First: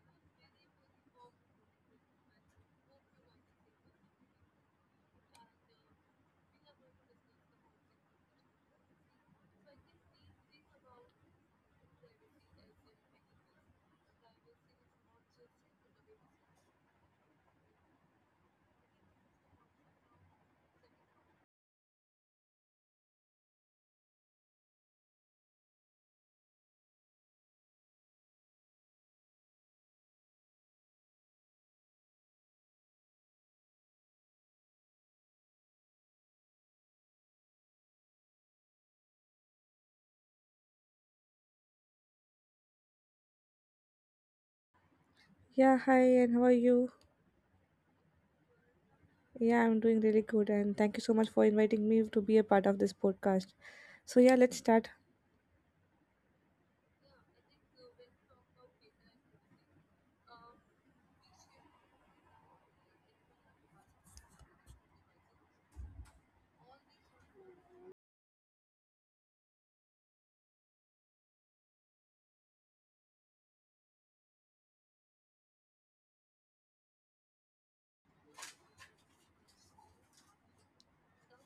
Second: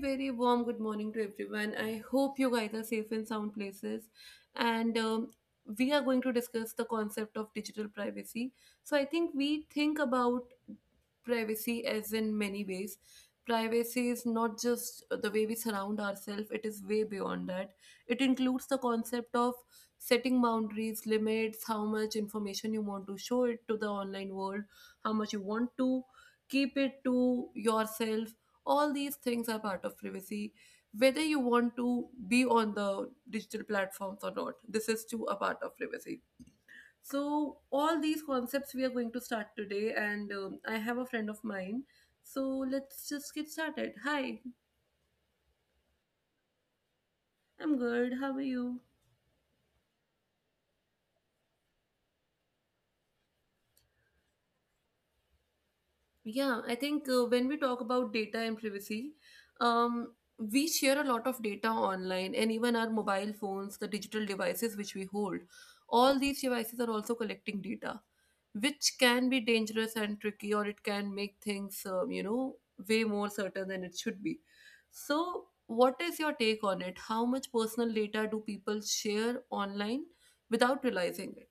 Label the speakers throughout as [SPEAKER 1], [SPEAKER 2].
[SPEAKER 1] very warm good morning to everyone. I hope you guys are safe in sound places. And We are going to discuss the concept of digital privacy. So, I think we think about privacy as in many ways. Privacy is not just the way we surround ourselves, it is way beyond that. It includes the concept of setting boundaries, limits, how much information you want to show it to the online world, how much you want to keep it to yourself, all these things are part of privacy. Whether you want to be on the digital platforms or not, this is too a part of privacy. So all these concepts we are going to start today, and I have a friend of mine, so let's just get started. Hi.
[SPEAKER 2] Yeah, hi, and how are you?
[SPEAKER 1] I'm good, how are you?
[SPEAKER 2] Yeah, I'm doing really good, and thank you so much for inviting me to be a part of this podcast. So, yeah, let's start.
[SPEAKER 1] Yeah, I think when we talk about data and privacy, um, we share a lot of data online, and even our mobile phones, the digital devices which we hold. All these devices are also collecting data, which can be dangerous and tricky, or it can make things, way more certain than it should be. So, what is your take on it? How much personal data do people share online without realizing it?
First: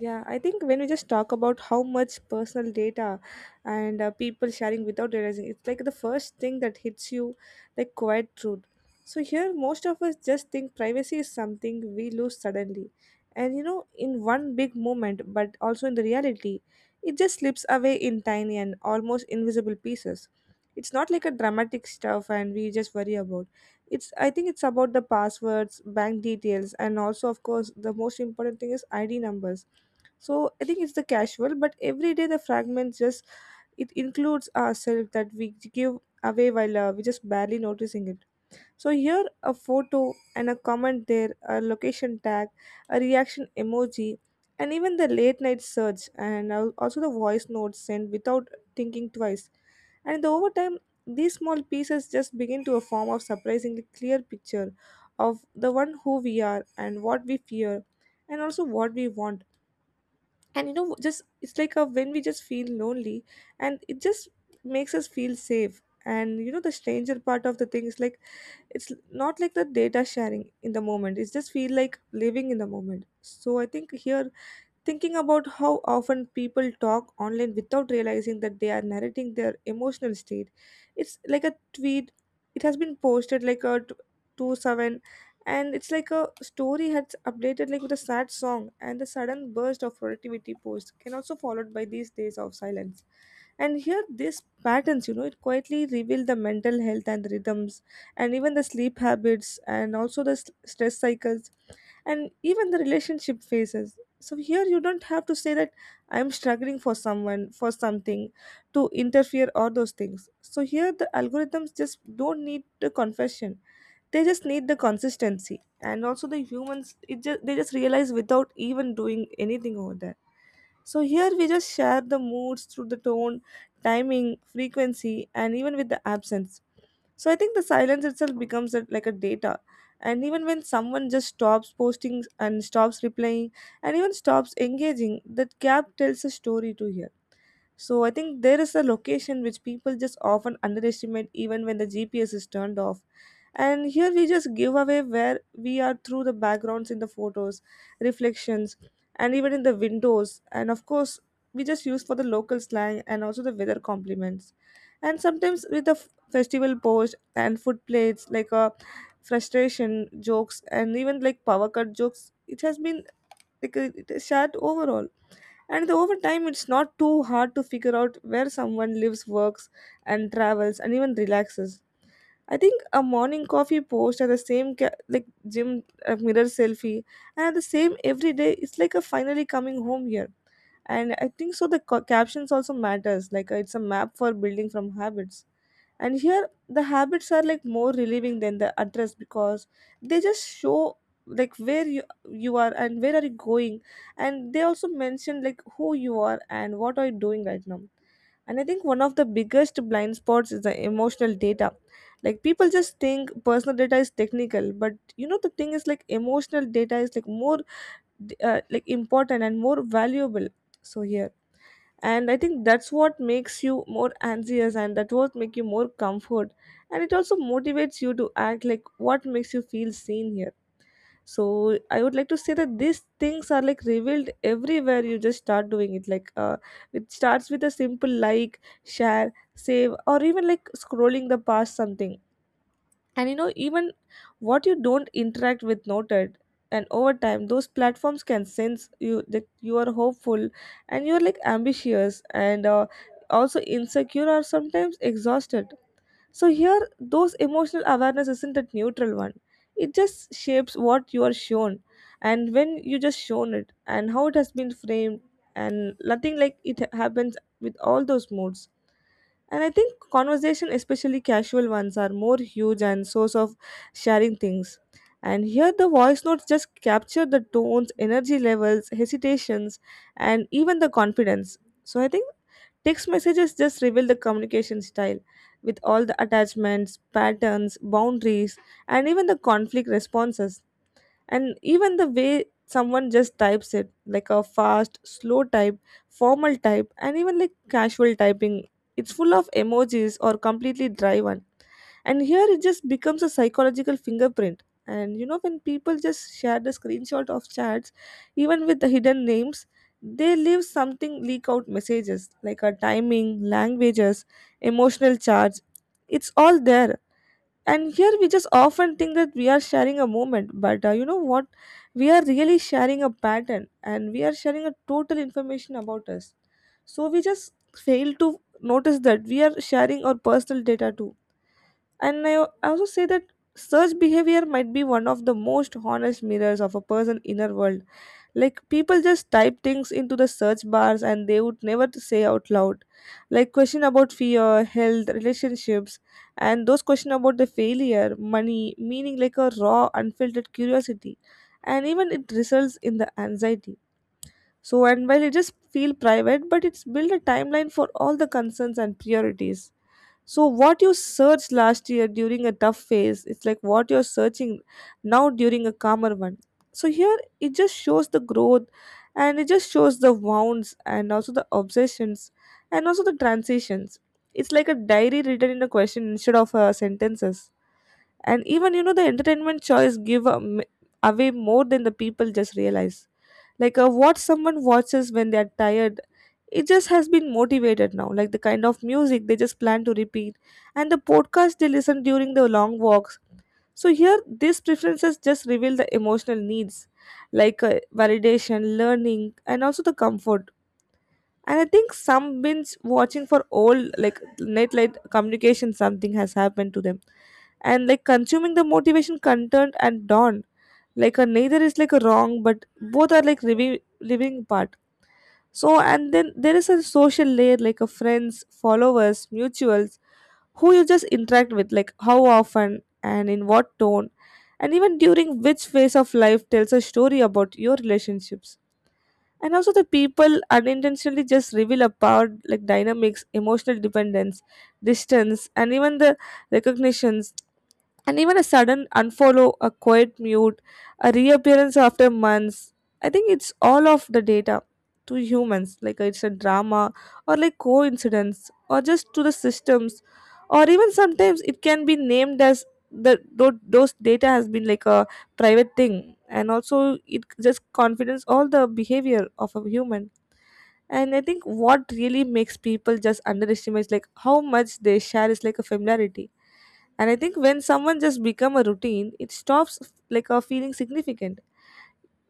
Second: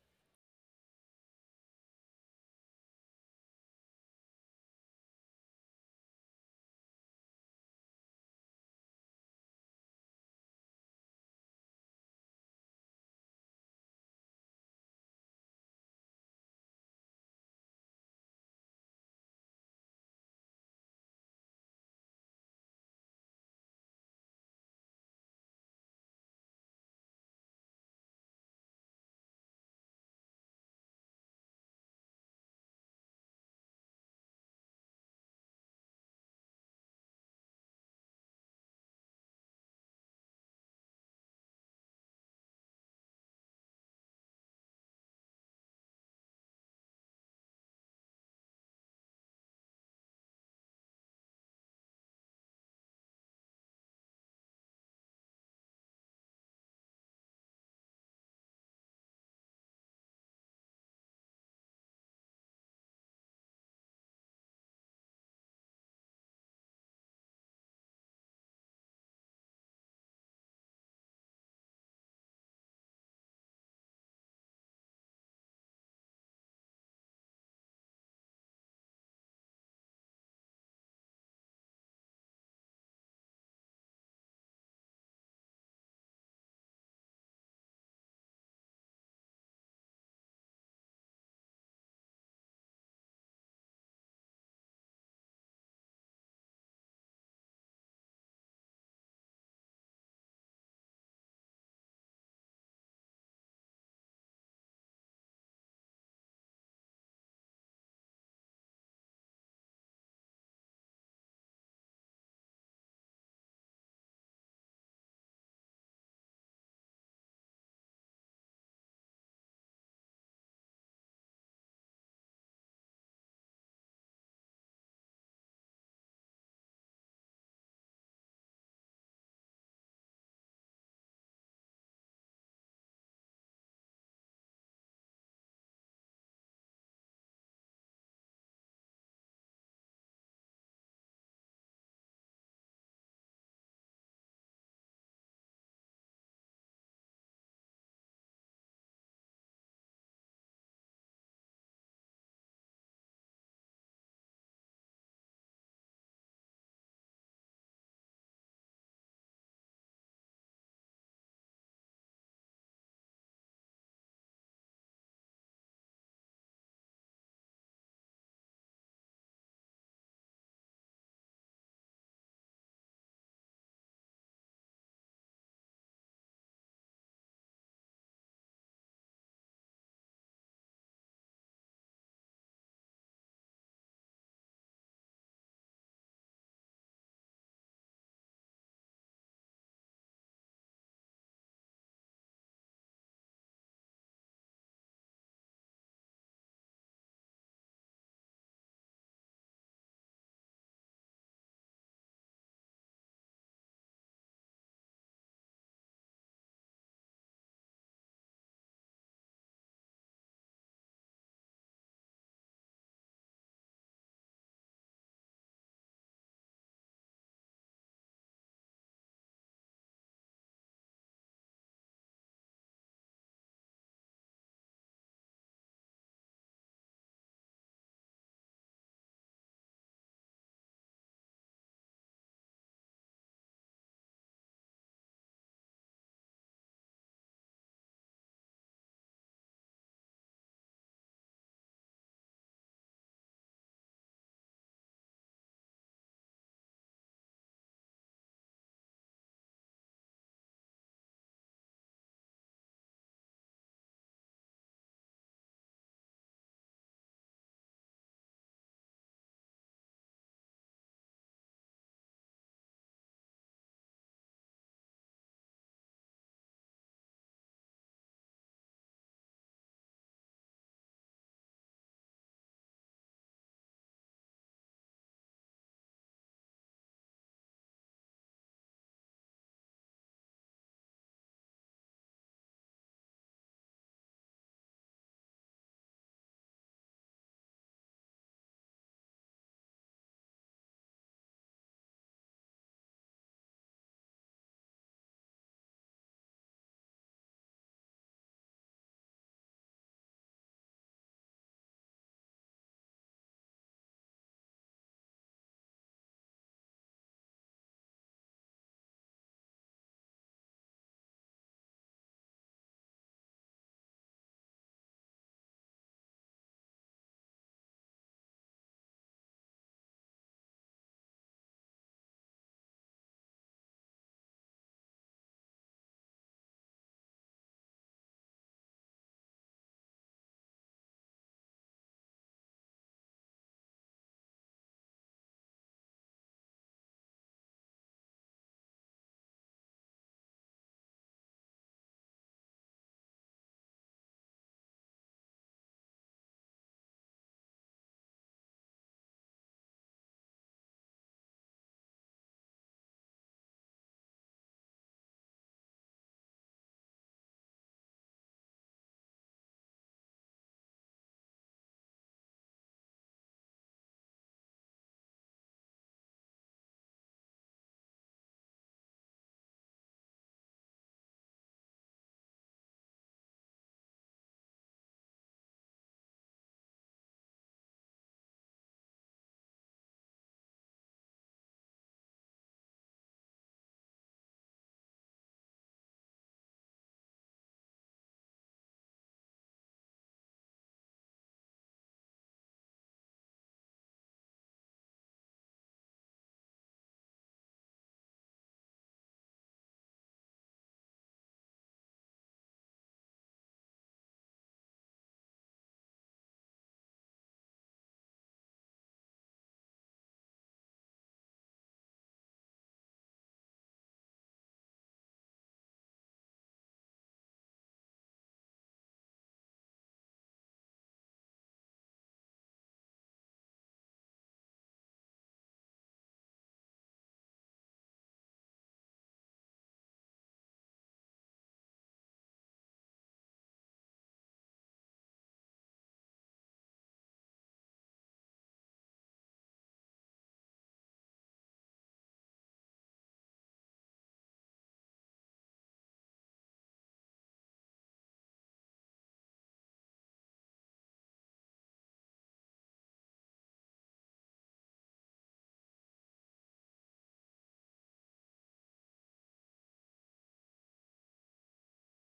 [SPEAKER 2] Yeah, I think when we just talk about how much personal data and people sharing without realizing, it's like the first thing that hits you, like quiet truth. So here, most of us just think privacy is something we lose suddenly, and you know, in one big moment, but also in the reality, it just slips away in tiny and almost invisible pieces. It's not like a dramatic stuff, and we just worry about. It's I think it's about the passwords, bank details, and also of course the most important thing is ID numbers, so I think it's the casual, but every day the fragments just it includes ourselves that we give away while we just barely noticing it. So here a photo and a comment there, a location tag, a reaction emoji, and even the late night search, and also the voice notes sent without thinking twice. And the over time, these small pieces just begin to a form of surprisingly clear picture of the one who we are and what we fear, and also what we want, and you know just it's like a when we just feel lonely and it just makes us feel safe, and you know the stranger part of the thing is like it's not like the data sharing in the moment it's just feel like living in the moment so I think here thinking about how often people talk online without realizing that they are narrating their emotional state, it's like a tweet. It has been posted like a 2-7, and it's like a story has updated like with a sad song and the sudden burst of productivity post can also followed by these days of silence. And here these patterns, you know, it quietly reveal the mental health and rhythms and even the sleep habits and also the stress cycles and even the relationship phases. So here you don't have to say that I'm struggling for someone, for something, to interfere or those things. So here the algorithms just don't need the confession. They just need the consistency. And also the humans it just they just realize without even doing anything over there. So here we just share the moods through the tone, timing, frequency, and even with the absence, so I think the silence itself becomes a, like a data. And even when someone just stops posting and stops replying and even stops engaging, that gap tells a story to hear. So I think there is a location which people just often underestimate even when the GPS is turned off. And here we just give away where we are through the backgrounds in the photos, reflections, and even in the windows. And of course, we just use for the local slang and also the weather compliments. And sometimes with the festival post and food plates, like a frustration jokes and even like power cut jokes, it has been like it is shared overall and over time, it's not too hard to figure out where someone lives, works, and travels, and even relaxes. I think a morning coffee post at the same like gym mirror selfie and at the same every day it's like a finally coming home here, and I think so the captions also matters like it's a map for building from habits, and here the habits are like more relieving than the address because they just show like where you are and where are you going, and they also mention like who you are and what are you doing right now. And I think one of the biggest blind spots is the emotional data, like people just think personal data is technical but you know the thing is like emotional data is like more like important and more valuable. So here, and I think that's what makes you more anxious and that what make you more comfort, and it also motivates you to act like what makes you feel seen here. So I would like to say that these things are like revealed everywhere you just start doing it like it starts with a simple like share save or even like scrolling the past something. And you know even what you don't interact with noted, and over time those platforms can sense you that you are hopeful and you're like ambitious and also insecure or sometimes exhausted. So here those emotional awareness isn't a neutral one, it just shapes what you are shown and when you just shown it and how it has been framed, and nothing like it happens with all those moods. And I think conversation, especially casual ones, are more huge and source of sharing things. And here the voice notes just capture the tones, energy levels, hesitations, and even the confidence. So I think text messages just reveal the communication style with all the attachments, patterns, boundaries, and even the conflict responses, and even the way someone just types it like a fast slow type, formal type, and even like casual typing, it's full of emojis or completely dry one. And here it just becomes a psychological fingerprint, and you know when people just share the screenshot of chats even with the hidden names, they leave something leak out messages like a timing languages, emotional charge, it's all there. And here we just often think that we are sharing a moment but you know what, we are really sharing a pattern and we are sharing a total information about us, so we just fail to notice that we are sharing our personal data too. And I also say that search behavior might be one of the most honest mirrors of a person's inner world. Like people just type things into the search bars and they would never to say out loud. Like question about fear, health, relationships, and those question about the failure, money, meaning, like a raw, unfiltered curiosity. And even it results in the anxiety. So and while it just feel private, but it's built a timeline for all the concerns and priorities. So what you searched last year during a tough phase, it's like what you're searching now during a calmer one. So here it just shows the growth, and it just shows the wounds and also the obsessions and also the transitions. It's like a diary written in a question instead of sentences. And even you know the entertainment choice give away more than the people just realize, like what someone watches when they're tired, it just has been motivated now like the kind of music they just plan to repeat and the podcast they listen during the long walks. So here these preferences just reveal the emotional needs, like validation learning and also the comfort. And I think some bins watching for old like net light communication something has happened to them, and like consuming the motivation content and dawn, like a neither is like a wrong but both are like living, living part. So and then there is a social layer like a friends followers mutuals who you just interact with, like how often and in what tone and even during which phase of life tells a story about your relationships, and also the people unintentionally just reveal a power like dynamics, emotional dependence, distance, and even the recognitions, and even a sudden unfollow, a quiet mute, a reappearance after months. I think it's all of the data to humans, like it's a drama or like coincidence or just to the systems, or even sometimes it can be named as the those data has been like a private thing and also it just confidence all the behavior of a human. And I think what really makes people just underestimate like how much they share is like a familiarity. And I think when someone just become a routine, it stops like a feeling significant.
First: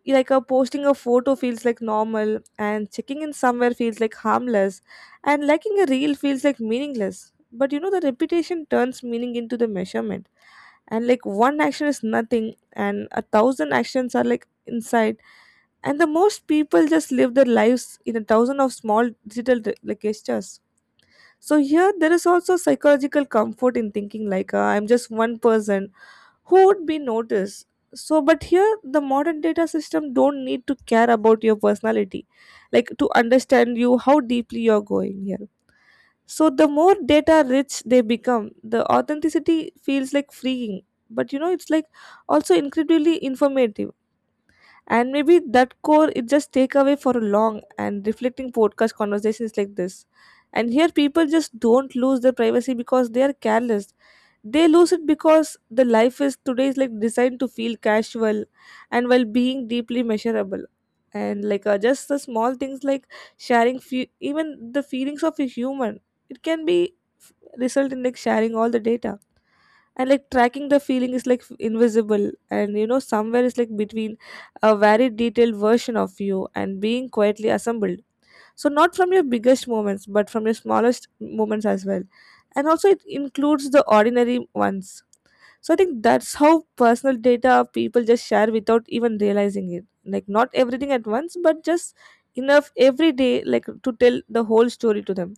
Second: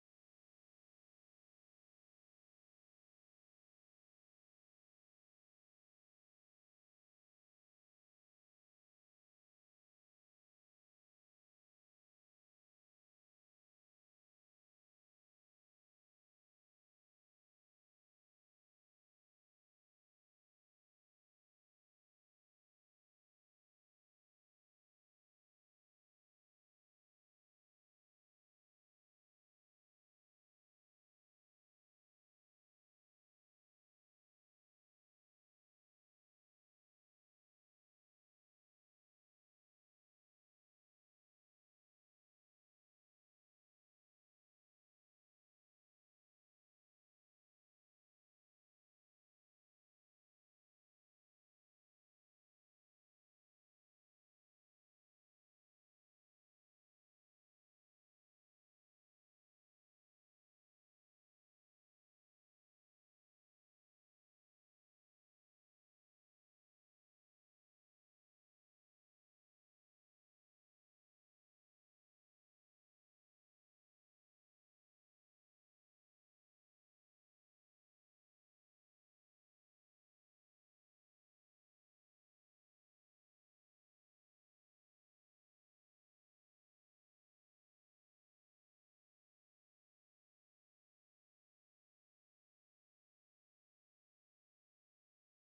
[SPEAKER 2] Like a posting a photo feels like normal, and checking in somewhere feels like harmless, and liking a reel feels like meaningless. But you know the repetition turns meaning into the measurement, and like one action is nothing, and a thousand actions are like inside. And the most people just live their lives in a thousand of small digital like gestures. So here there is also psychological comfort in thinking I'm just one person who would be noticed. So but here the modern data system don't need to care about your personality, like to understand you how deeply you're going here. So the more data rich they become, the authenticity feels like freeing, but you know it's like also incredibly informative. And maybe that core it just take away for a long and reflecting podcast conversations like this. And here people just don't lose their privacy because they are careless. They lose it because the life is today is like designed to feel casual and while being deeply measurable. And just the small things like sharing even the feelings of a human, it can be result in like sharing all the data. And like tracking the feeling is like invisible, and you know somewhere is like between a very detailed version of you and being quietly assembled. So not from your biggest moments, but from your smallest moments as well. And also it includes the ordinary ones. So I think that's how personal data people just share without even realizing it, like not everything at once but just enough every day like to tell the whole story to them.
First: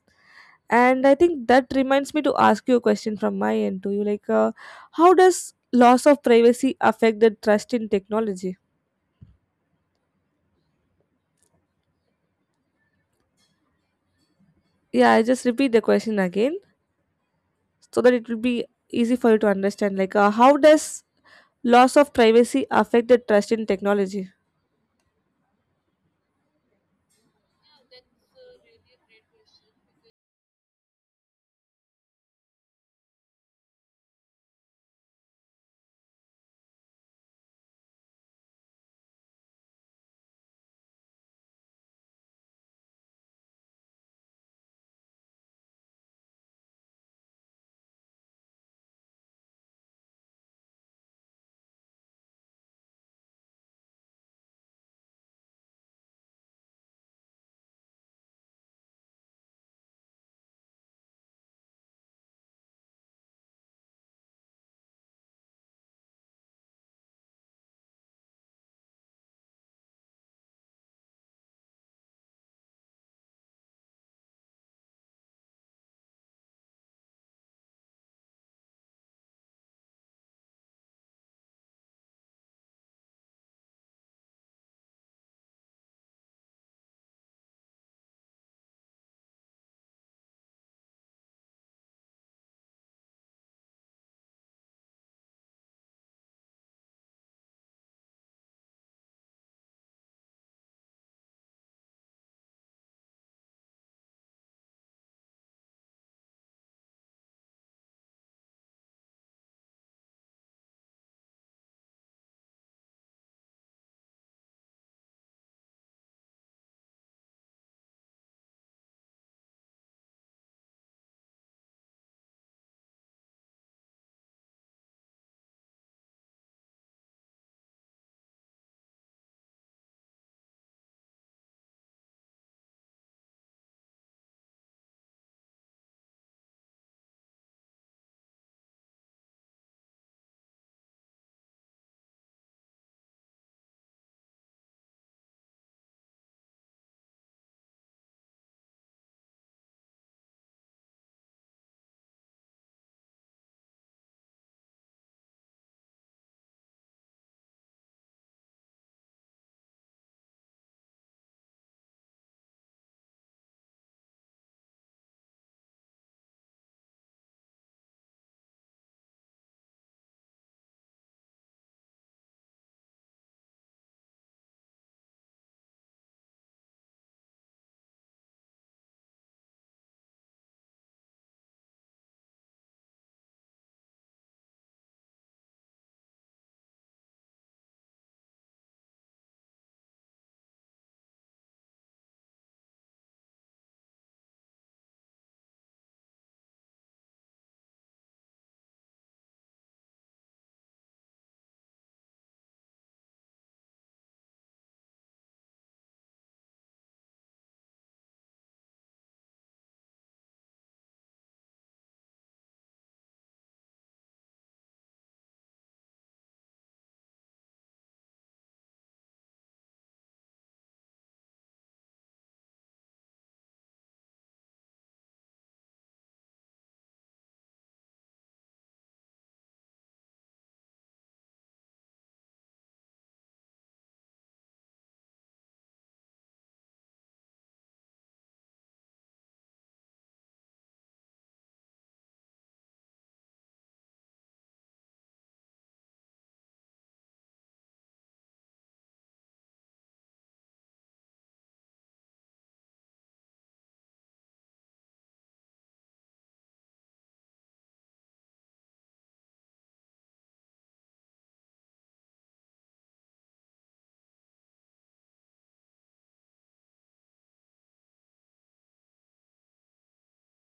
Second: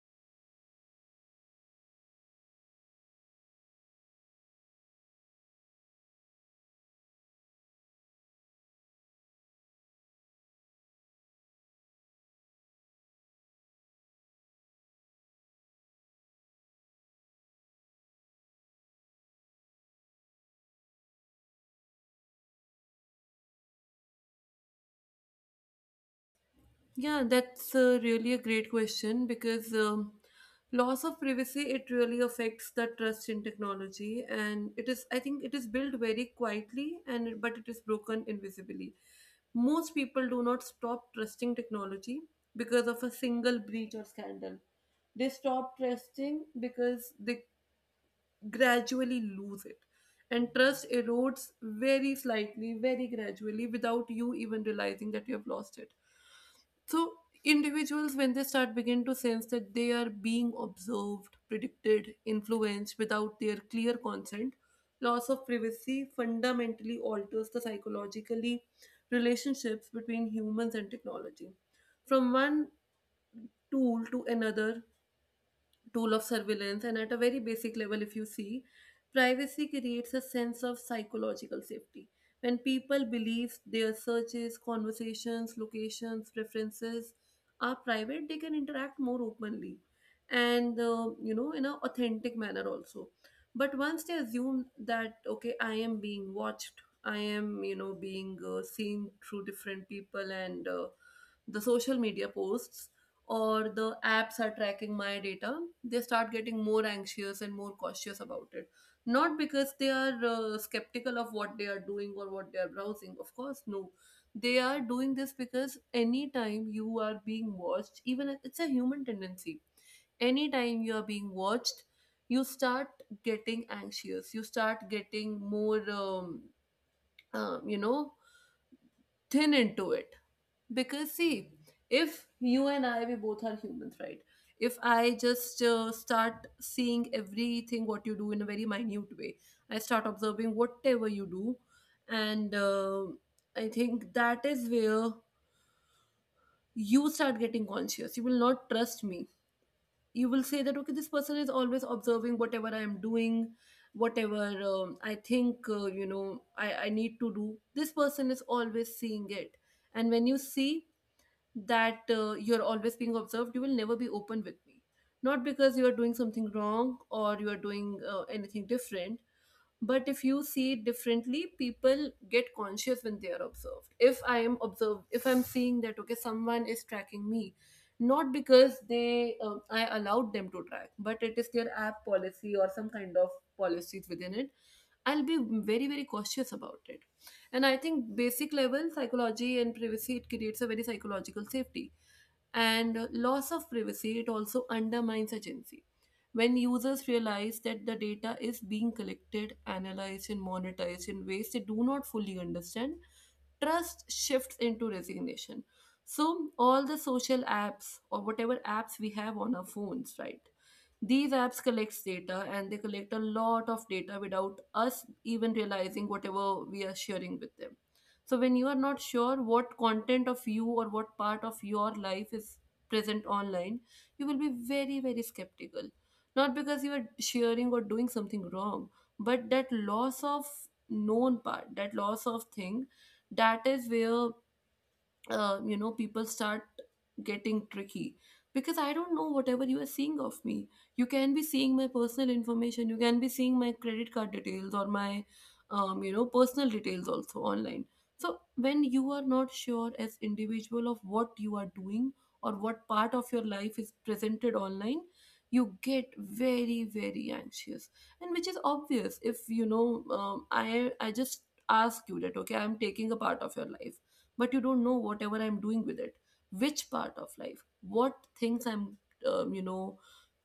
[SPEAKER 2] And I think that reminds me to ask you a question from my end to you, how does loss of privacy affect the trust in technology? Yeah, I just repeat the question again so that it will be easy for you to understand, how does loss of privacy affect the trust in technology?
[SPEAKER 1] Yeah, that's really a great question because loss of privacy, it really affects the trust in technology, and it is, I think it is built very quietly and but it is broken invisibly. Most people do not stop trusting technology because of a single breach or scandal. They stop trusting because they gradually lose it. And trust erodes very slightly, very gradually, without you even realizing that you have lost it. So individuals, when they start begin to sense that they are being observed, predicted, influenced without their clear consent, loss of privacy fundamentally alters the psychologically relationships between humans and technology. From one tool to another tool of surveillance. And at a very basic level, if you see, privacy creates a sense of psychological safety. When people believe their searches, conversations, locations, preferences are private, they can interact more openly and, in an authentic manner also. But once they assume that, okay, I am being watched, I am, you know, being seen through different people and the social media posts, or the apps are tracking my data, they start getting more anxious and more cautious about it. Not because they are skeptical of what they are doing or what they are browsing. Of course, no. They are doing this because anytime you are being watched, even it's a human tendency, anytime you are being watched, you start getting anxious. You start getting more, um, you know, thin into it because, see, if you and I, we both are humans, right? If I just start seeing everything what you do in a very minute way, I start observing whatever you do, and I think that is where you start getting conscious. You will not trust me. You will say that okay, this person is always observing whatever I am doing, whatever I think you know, I need to do. This person is always seeing it, and when you see that you're always being observed, you will never be open with me. Not because you are doing something wrong or you are doing anything different, but if you see it differently, people get conscious when they are observed. If I am observed, if I'm seeing that okay, someone is tracking me, not because they, I allowed them to track, but it is their app policy or some kind of policies within it, I'll be very, very cautious about it. And I think basic level psychology and privacy, it creates a very psychological safety. And loss of privacy, it also undermines agency. When users realize that the data is being collected, analyzed and monetized in ways they do not fully understand, trust shifts into resignation. So all the social apps or whatever apps we have on our phones, right, these apps collects data, and they collect a lot of data without us even realizing whatever we are sharing with them. So when you are not sure what content of you or what part of your life is present online, you will be very, very skeptical. Not because you are sharing or doing something wrong, but that loss of known part, that loss of thing, that is where you know, people start getting tricky, because I don't know whatever you are seeing of me. You can be seeing my personal information, you can be seeing my credit card details or my, you know, personal details also online. So when you are not sure as individual of what you are doing or what part of your life is presented online, you get very, very anxious. And which is obvious, if you know, I just ask you that okay, I'm taking a part of your life, but you don't know whatever I'm doing with it, which part of life, what things I'm, you know,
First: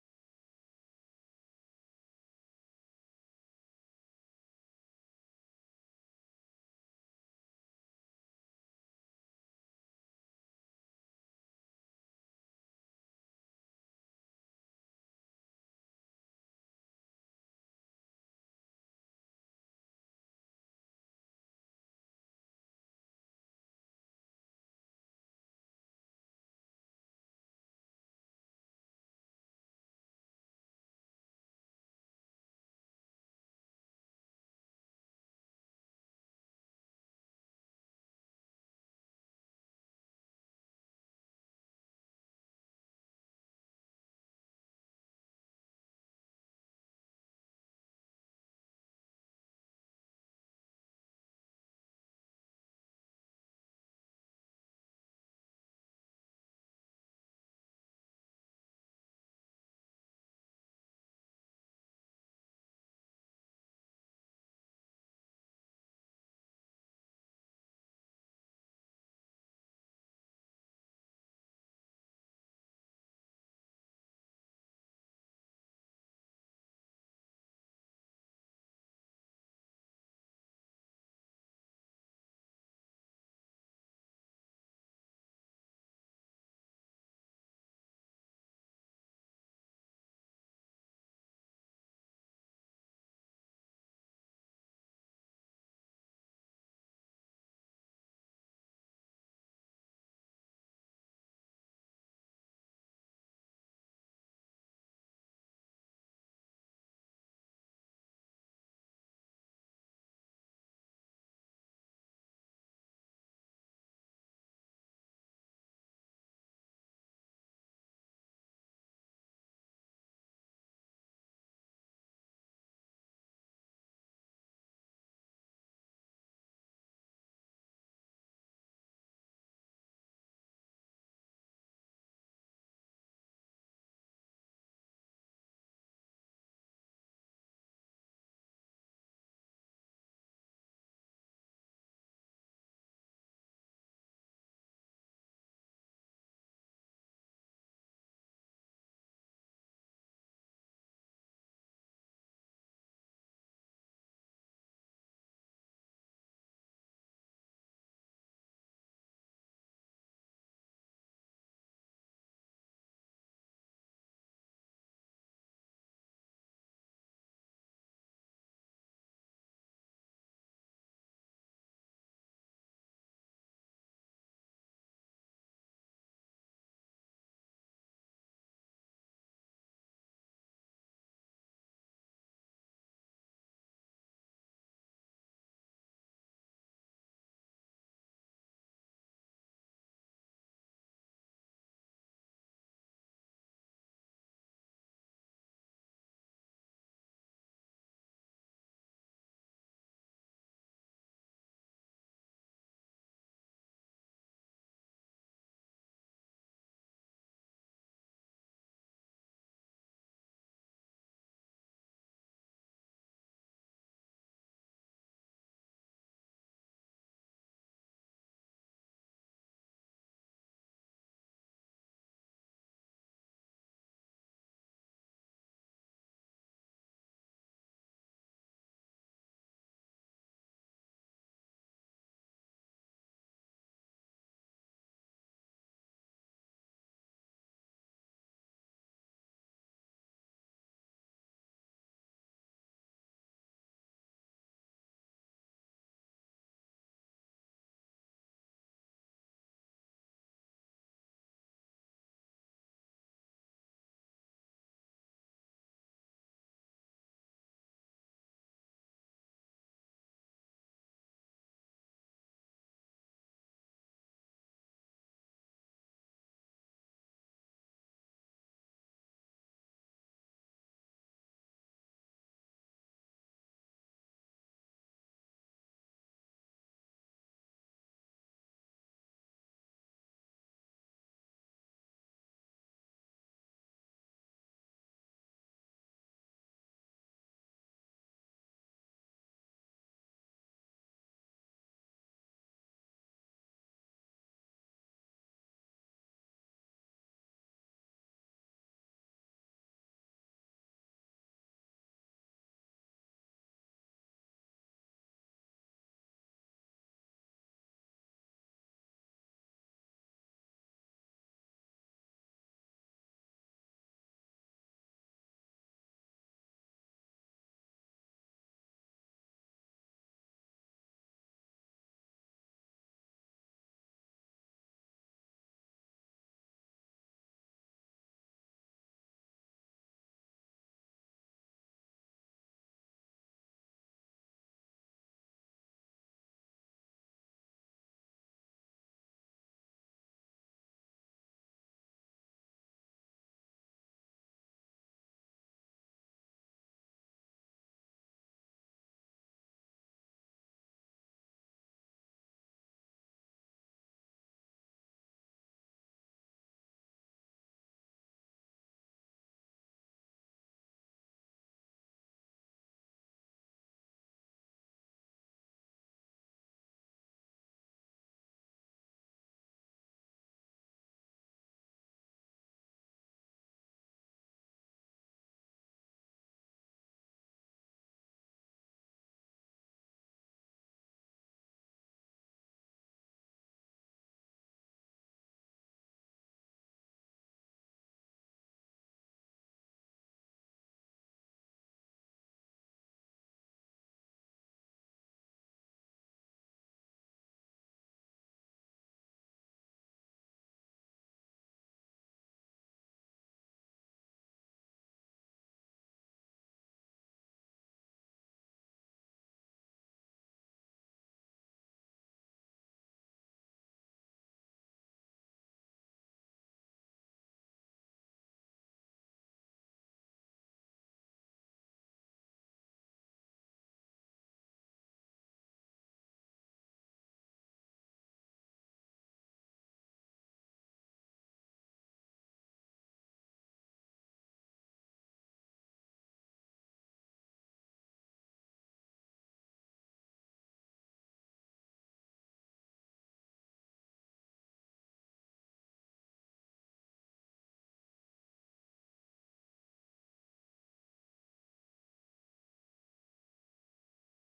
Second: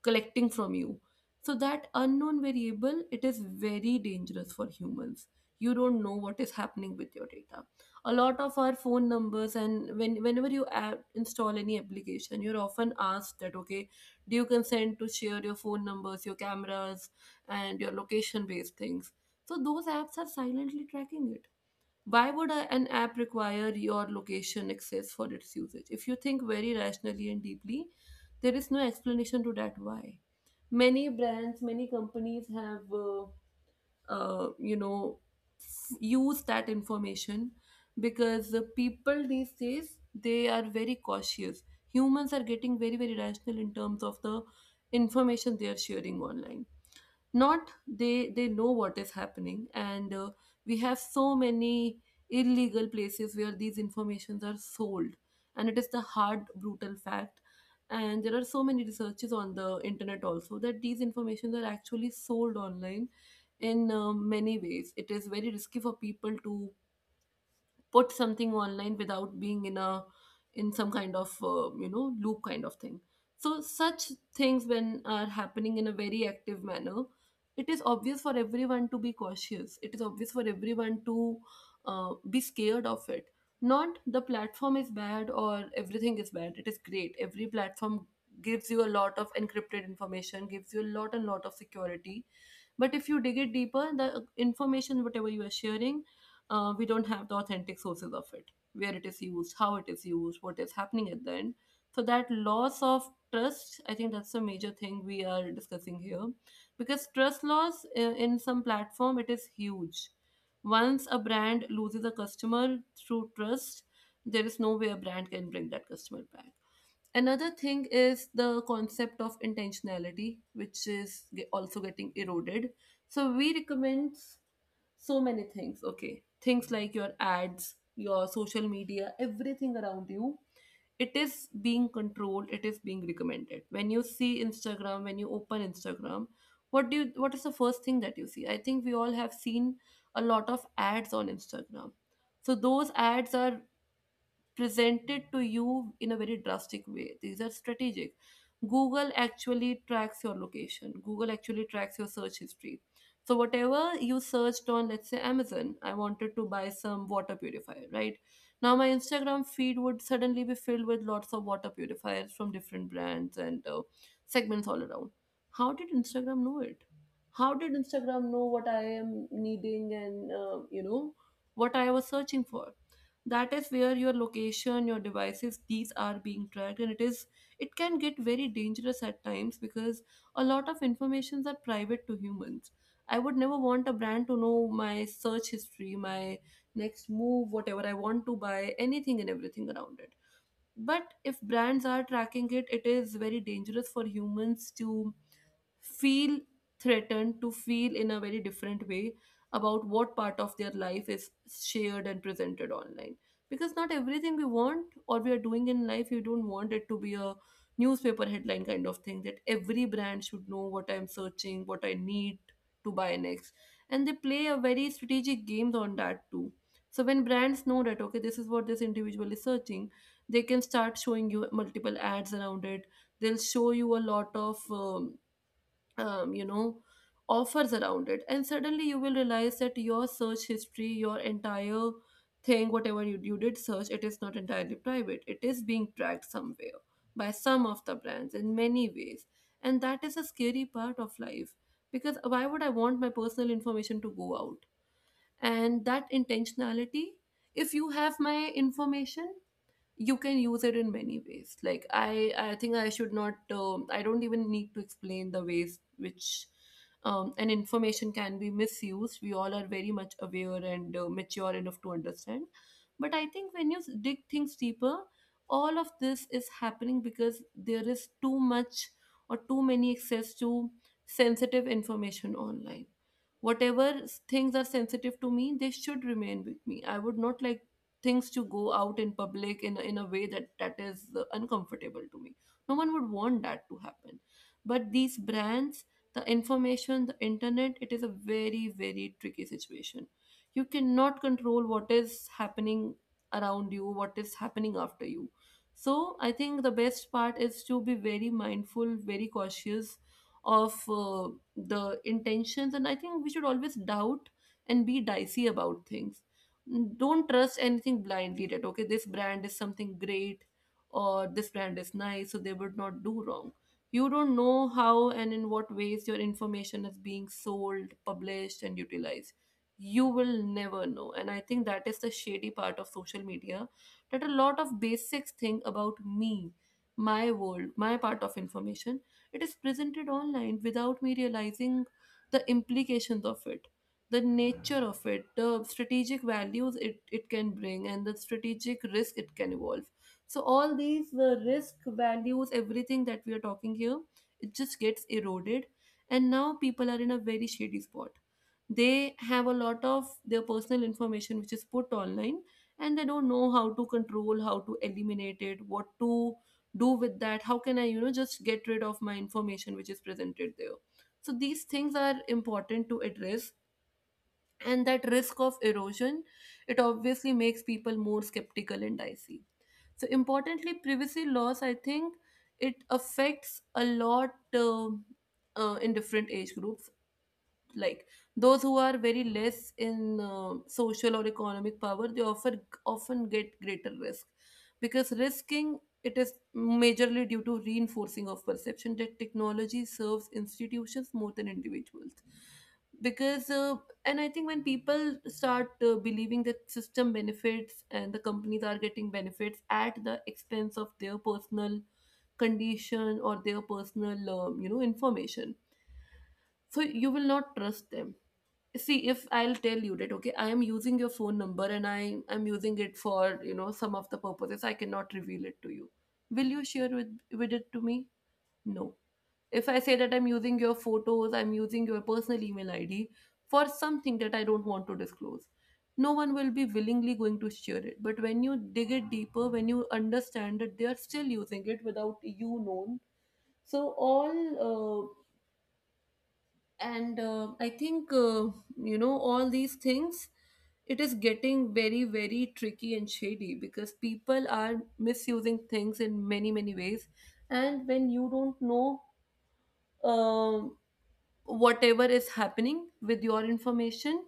[SPEAKER 1] collecting from you. So that unknown variable, it is very dangerous for humans. You don't know what is happening with your data. A lot of our phone numbers, and when whenever you add, install any application, you're often asked that okay, do you consent to share your phone numbers, your cameras and your location based things. So those apps are silently tracking it. Why would an app require your location access for its usage? If you think very rationally and deeply, there is no explanation to that why. Many brands, many companies have, uh, you know, use that information, because the people these days, they are very cautious. Humans are getting very, very rational in terms of the information they are sharing online. Not, they know what is happening. And We have so many illegal places where these informations are sold, and it is the hard brutal fact. And there are so many researches on the internet also that these informations are actually sold online in many ways. It is very risky for people to put something online without being in a in some kind of loop kind of thing. So such things when are happening in a very active manner, it is obvious for everyone to be cautious, it is obvious for everyone to be scared of it. Not the platform is bad or everything is bad, it is great. Every platform gives you a lot of encrypted information, gives you a lot and lot of security, but if you dig it deeper, the information whatever you are sharing, we don't have the authentic sources of it, where it is used, how it is used, what is happening at the end. So that loss of trust, I think that's a major thing we are discussing here, because trust loss in some platform, it is huge. Once a brand loses a customer through trust, there is no way a brand can bring that customer back. Another thing is the concept of intentionality, which is also getting eroded. So we recommend so many things, okay, things like your ads, your social media, everything around you, it is being controlled, it is being recommended. When you see Instagram, when you open Instagram, what do you, what is the first thing that you see? I think we all have seen a lot of ads on Instagram. So those ads are presented to you in a very drastic way. These are strategic. Google actually tracks your location, Google actually tracks your search history. So, whatever you searched on, let's say Amazon, I wanted to buy some water purifier, right? Now, my Instagram feed would suddenly be filled with lots of water purifiers from different brands and segments all around. How did Instagram know it? How did Instagram know what I am needing and, what I was searching for? That is where your location, your devices, these are being tracked, and it can get very dangerous at times because a lot of informations are private to humans. I would never want a brand to know my search history, my next move, whatever I want to buy, anything and everything around it. But if brands are tracking it, it is very dangerous for humans to feel threatened, to feel in a very different way about what part of their life is shared and presented online, because not everything we want or we are doing in life, you don't want it to be a newspaper headline kind of thing, that every brand should know what I'm searching, what I need to buy next. And they play a very strategic games on that too. So when brands know that, okay, this is what this individual is searching, they can start showing you multiple ads around it. They'll show you a lot of um, you know offers around it, and suddenly you will realize that your search history, your entire thing, whatever you did search, it is not entirely private. It is being tracked somewhere by some of the brands in many ways. And that is a scary part of life, because why would I want my personal information to go out? And that intentionality, if you have my information, you can use it in many ways. Like, I think I should not. I don't even need to explain the ways which an information can be misused. We all are very much aware and mature enough to understand. But I think when you dig things deeper, all of this is happening because there is too much or too many access to sensitive information online. Whatever things are sensitive to me, they should remain with me. I would not like things to go out in public in a way that that is uncomfortable to me. No one would want that to happen. But these brands, the information, the internet, it is a very very tricky situation. You cannot control what is happening around you, what is happening after you. So I think the best part is to be very mindful, very cautious of the intentions. And I think we should always doubt and be dicey about things. Don't trust anything blindly that, okay, this brand is something great, or this brand is nice, so they would not do wrong. You don't know how and in what ways your information is being sold, published, and utilized. You will never know. And I think that is the shady part of social media, that a lot of basic thing about me, my world, my part of information, it is presented online without me realizing the implications of it, the nature of it, the strategic values it can bring, and the strategic risk it can evolve. So all these the risk values, everything that we are talking here, it just gets eroded. And now people are in a very shady spot. They have a lot of their personal information which is put online, and they don't know how to control, how to eliminate it, what to do with that, how can I, you know, just get rid of my information which is presented there. So these things are important to address, and that risk of erosion, it obviously makes people more skeptical and dicey. So importantly, privacy laws, I think it affects a lot in different age groups. Like those who are very less in social or economic power, they often get greater risk, because risking, it is majorly due to reinforcing of perception that technology serves institutions more than individuals. Because and I think when people start believing that system benefits and the companies are getting benefits at the expense of their personal condition or their personal information, so you will not trust them. See, if I'll tell you that, okay, I am using your phone number and I am using it for, you know, some of the purposes I cannot reveal it to you, will you share with it to me? No. If I say that I'm using your photos, I'm using your personal email ID for something that I don't want to disclose, no one will be willingly going to share it. But when you dig it deeper, when you understand that they are still using it without you known, so all and I think you know, all these things, it is getting very very tricky and shady because people are misusing things in many many ways. And when you don't know, um, whatever is happening with your information,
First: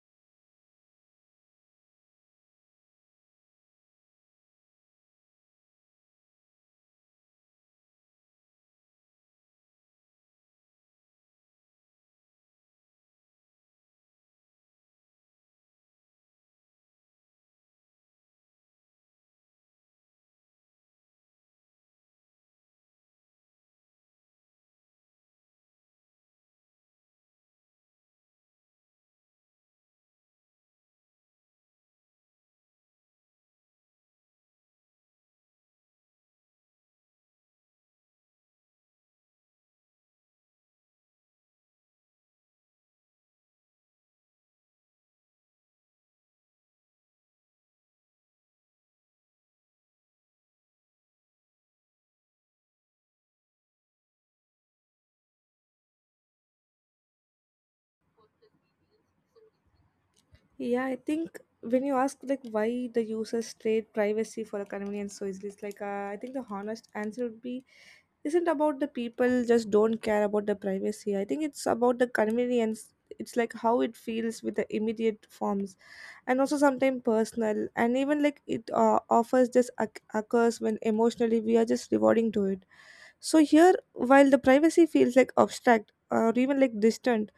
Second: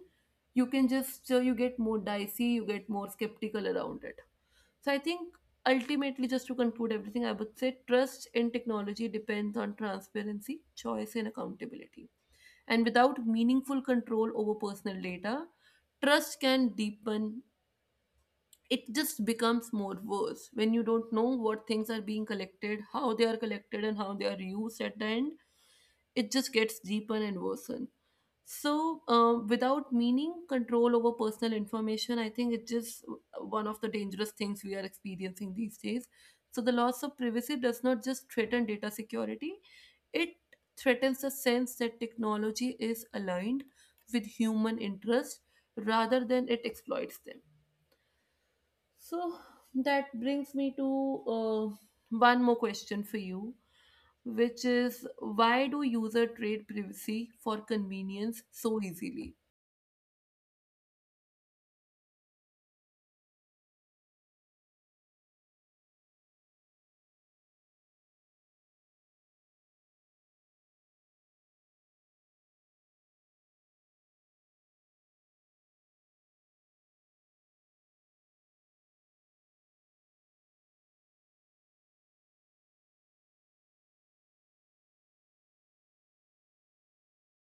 [SPEAKER 1] you can just, so you get more dicey, you get more skeptical around it. So I think ultimately, just to conclude everything, I would say trust in technology depends on transparency, choice, and accountability. And without meaningful control over personal data, trust can deepen. It just becomes more worse when you don't know what things are being collected, how they are collected, and how they are used at the end. It just gets deeper and worsen. So, without meaning, control over personal information, I think it's just one of the dangerous things we are experiencing these days. So the loss of privacy does not just threaten data security, it threatens the sense that technology is aligned with human interest rather than it exploits them. So that brings me to uh, one more question for you, which is, why do user trade privacy for convenience so easily?
[SPEAKER 2] Yeah, I think when you ask like why the users trade privacy for a convenience so easily, it's I think the honest answer would be isn't about the people just don't care about the privacy. I think it's about the convenience. It's like how it feels with the immediate forms, and also sometimes personal, and even like it offers just occurs when emotionally we are just rewarding to it. So here, while the privacy feels like abstract or even like distant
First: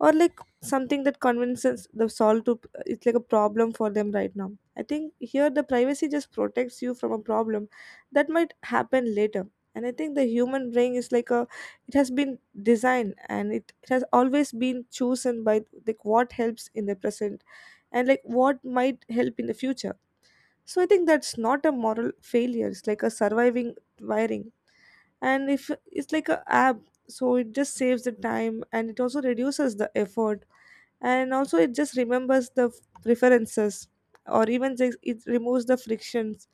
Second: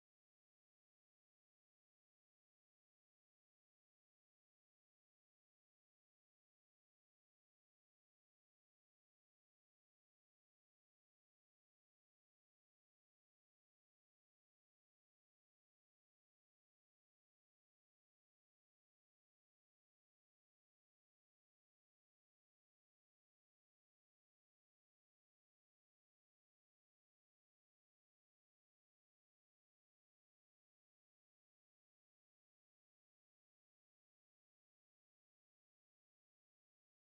[SPEAKER 2] or like something that convinces the solve to, it's like a problem for them right now. I think here the privacy just protects you from a problem that might happen later. And I think the human brain is like a, it has been designed, and it has always been chosen by like what helps in the present and like what might help in the future. So I think that's not a moral failure. It's like a surviving wiring. And if it's like a app, so it just saves the time, and it also reduces the effort, and also it just remembers the preferences, or even just it removes the frictions.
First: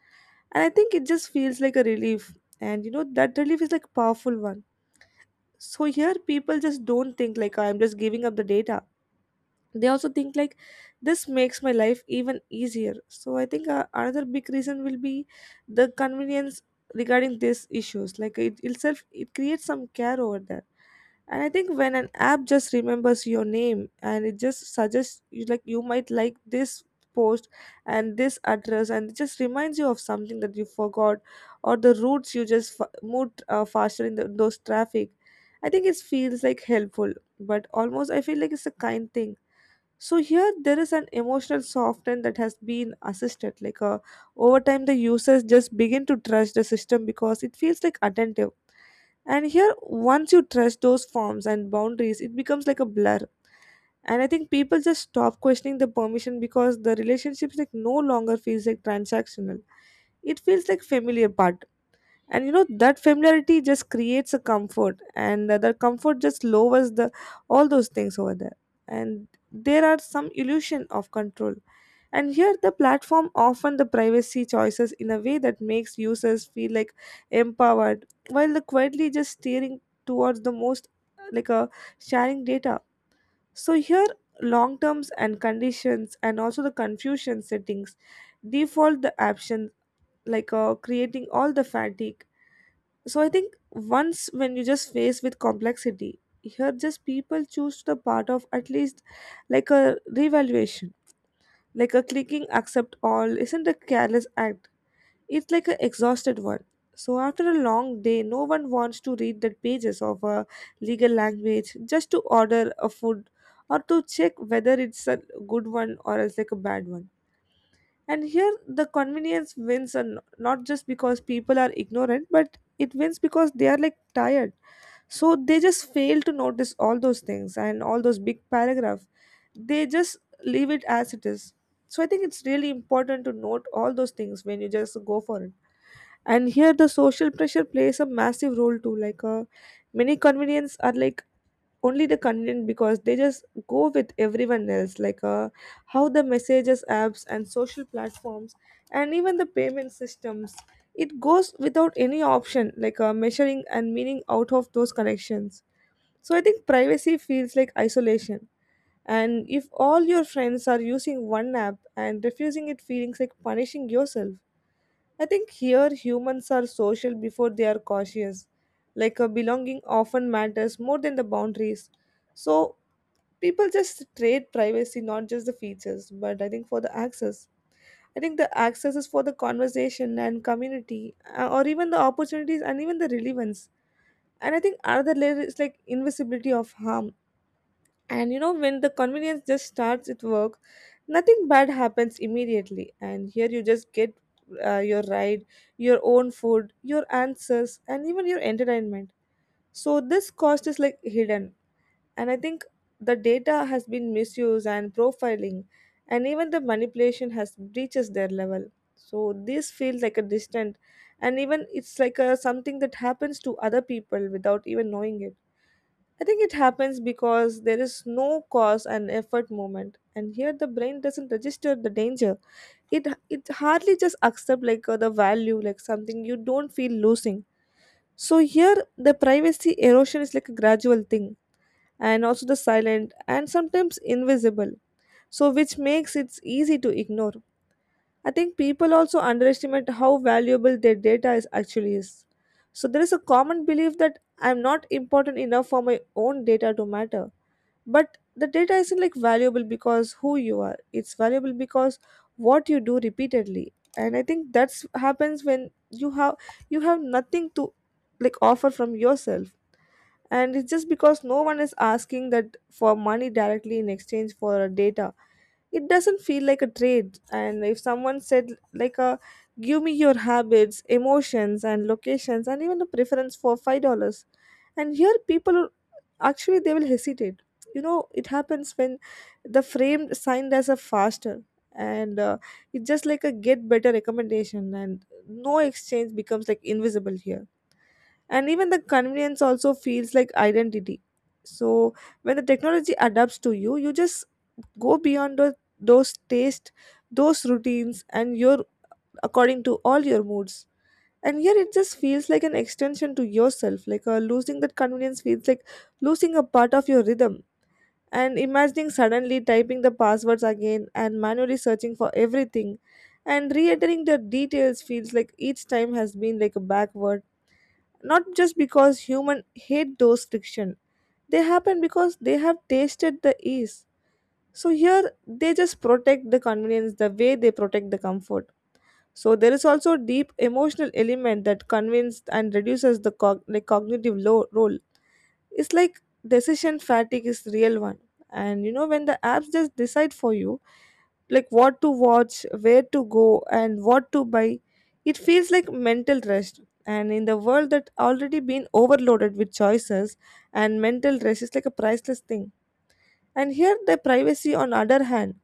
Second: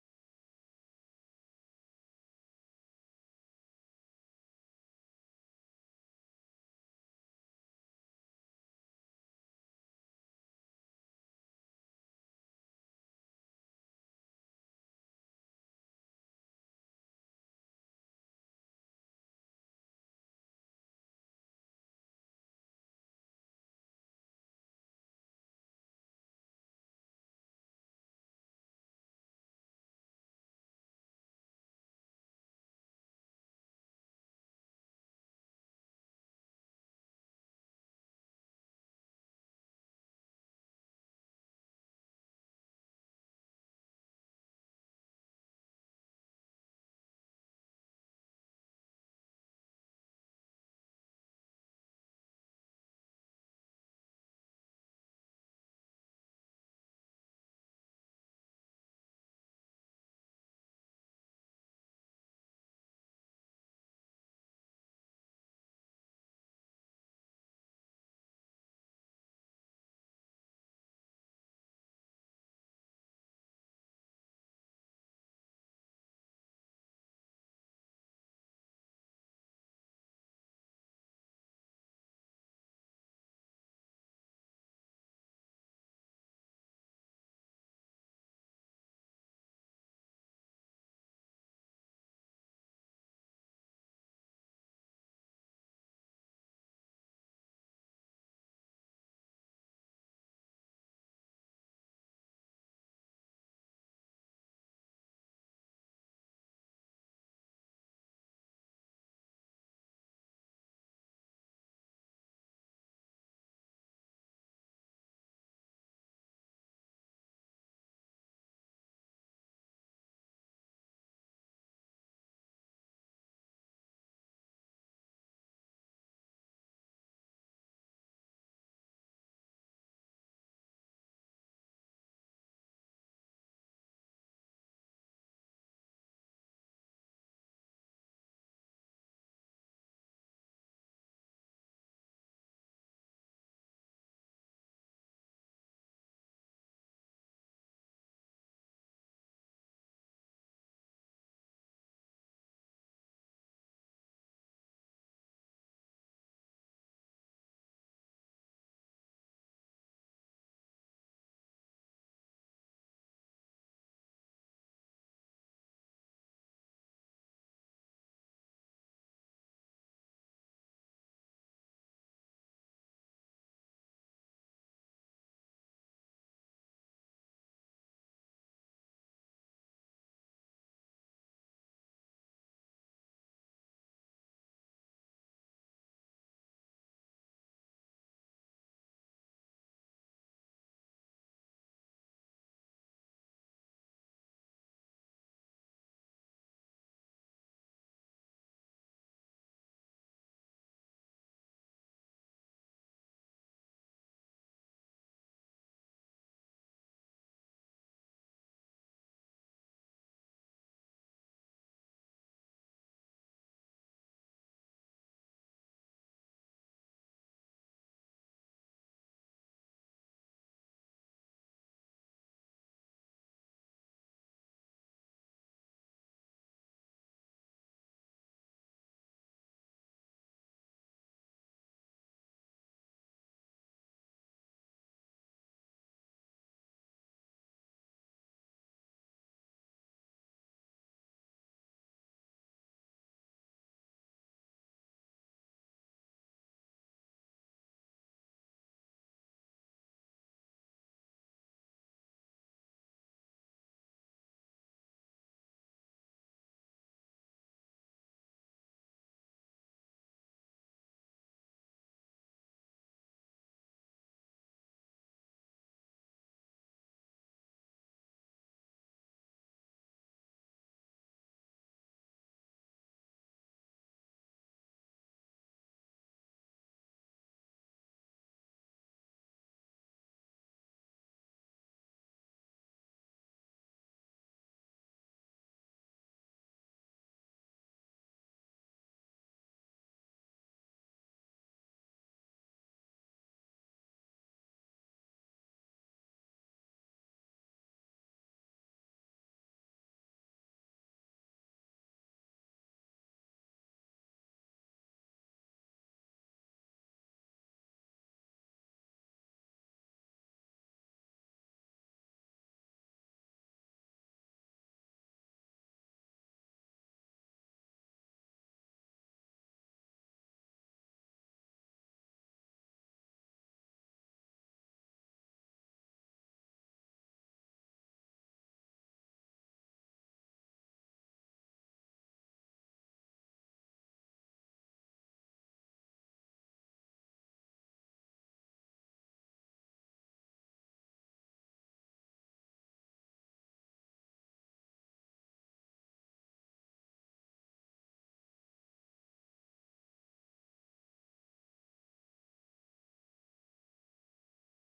[SPEAKER 2] And I think it just feels like a relief, and you know that relief is like a powerful one. So here people just don't think like I'm just giving up the data. They also think like this makes my life even easier. So I think another big reason will be the convenience regarding these issues, like it itself it creates some care over there. And I think when an app just remembers your name, and it just suggests you like you might like this post, and this address, and it just reminds you of something that you forgot, or the routes you just moved faster in those traffic, I think it feels like helpful. But almost I feel like it's a kind thing. So here there is an emotional softening that has been assisted. Over time, the users just begin to trust the system because it feels like attentive. And here, once you trust those forms and boundaries, it becomes like a blur. And I think people just stop questioning the permission because the relationships like no longer feels like transactional. It feels like familiar part. And you know that familiarity just creates a comfort, and the that comfort just lowers the all those things over there. And there are some illusion of control. And here the platform often the privacy choices in a way that makes users feel like empowered while the quietly just steering towards the most like a sharing data. So here long terms and conditions, and also the confusion settings, default the option, creating all the fatigue. So I think once when you just face with complexity, here just people choose the part of at least like a revaluation. Like a clicking accept all isn't a careless act, it's like an exhausted one. So after a long day no one wants to read the pages of a legal language just to order a food, or to check whether it's a good one or it's like a bad one. And here the convenience wins, and not just because people are ignorant, but it wins because they are like tired. So they just fail to notice all those things and all those big paragraph. They just leave it as it is. So I think it's really important to note all those things when you just go for it. And here the social pressure plays a massive role too. Many convenience are like only the convenient because they just go with everyone else, how the messages apps and social platforms and even the payment systems, it goes without any option, measuring and meaning out of those connections. So I think privacy feels like isolation. And if all your friends are using one app and refusing it feelings like punishing yourself, I think here humans are social before they are cautious. Like a belonging often matters more than the boundaries. So people just trade privacy, not just the features, but I think for the access. I think the access is for the conversation and community, or even the opportunities and even the relevance. And I think another layer is like invisibility of harm. And you know, when the convenience just starts at work, nothing bad happens immediately. And here you just get your ride, your own food, your answers, and even your entertainment. So this cost is like hidden. And I think the data has been misused and profiling, and even the manipulation has breaches their level. So this feels like a distant, and even it's like a something that happens to other people without even knowing it. I think it happens because there is no cause and effort moment, and here the brain doesn't register the danger. It hardly just accept the value, like something you don't feel losing. So here the privacy erosion is like a gradual thing, and also the silent and sometimes invisible. So which makes it easy to ignore. I think people also underestimate how valuable their data is actually is. So there is a common belief that I'm not important enough for my own data to matter, but the data isn't like valuable because who you are, it's valuable because what you do repeatedly. And I think that's happens when you have, you have nothing to like offer from yourself. And it's just because no one is asking that for money directly in exchange for data, it doesn't feel like a trade. And if someone said like a give me your habits, emotions, and locations, and even a preference for $5, and here people actually, they will hesitate. You know, it happens when the frame signed as a faster, and it's just like a get better recommendation, and no exchange becomes like invisible here. And even the convenience also feels like identity. So when the technology adapts to you, you just go beyond those taste, those routines, and your according to all your moods. And yet it just feels like an extension to yourself, losing that convenience feels like losing a part of your rhythm. And imagining suddenly typing the passwords again, and manually searching for everything, and re-entering the details feels like each time has been like a backward, not just because human hate those friction. They happen because they have tasted the ease. So here they just protect the convenience the way they protect the comfort. So there is also deep emotional element that convinces and reduces the like cognitive role. It's like decision fatigue is real one. And you know when the apps just decide for you like what to watch, where to go, and what to buy, it feels like mental rest. And in the world that already been overloaded with choices, and mental rest is like a priceless thing. And here the privacy on other hand,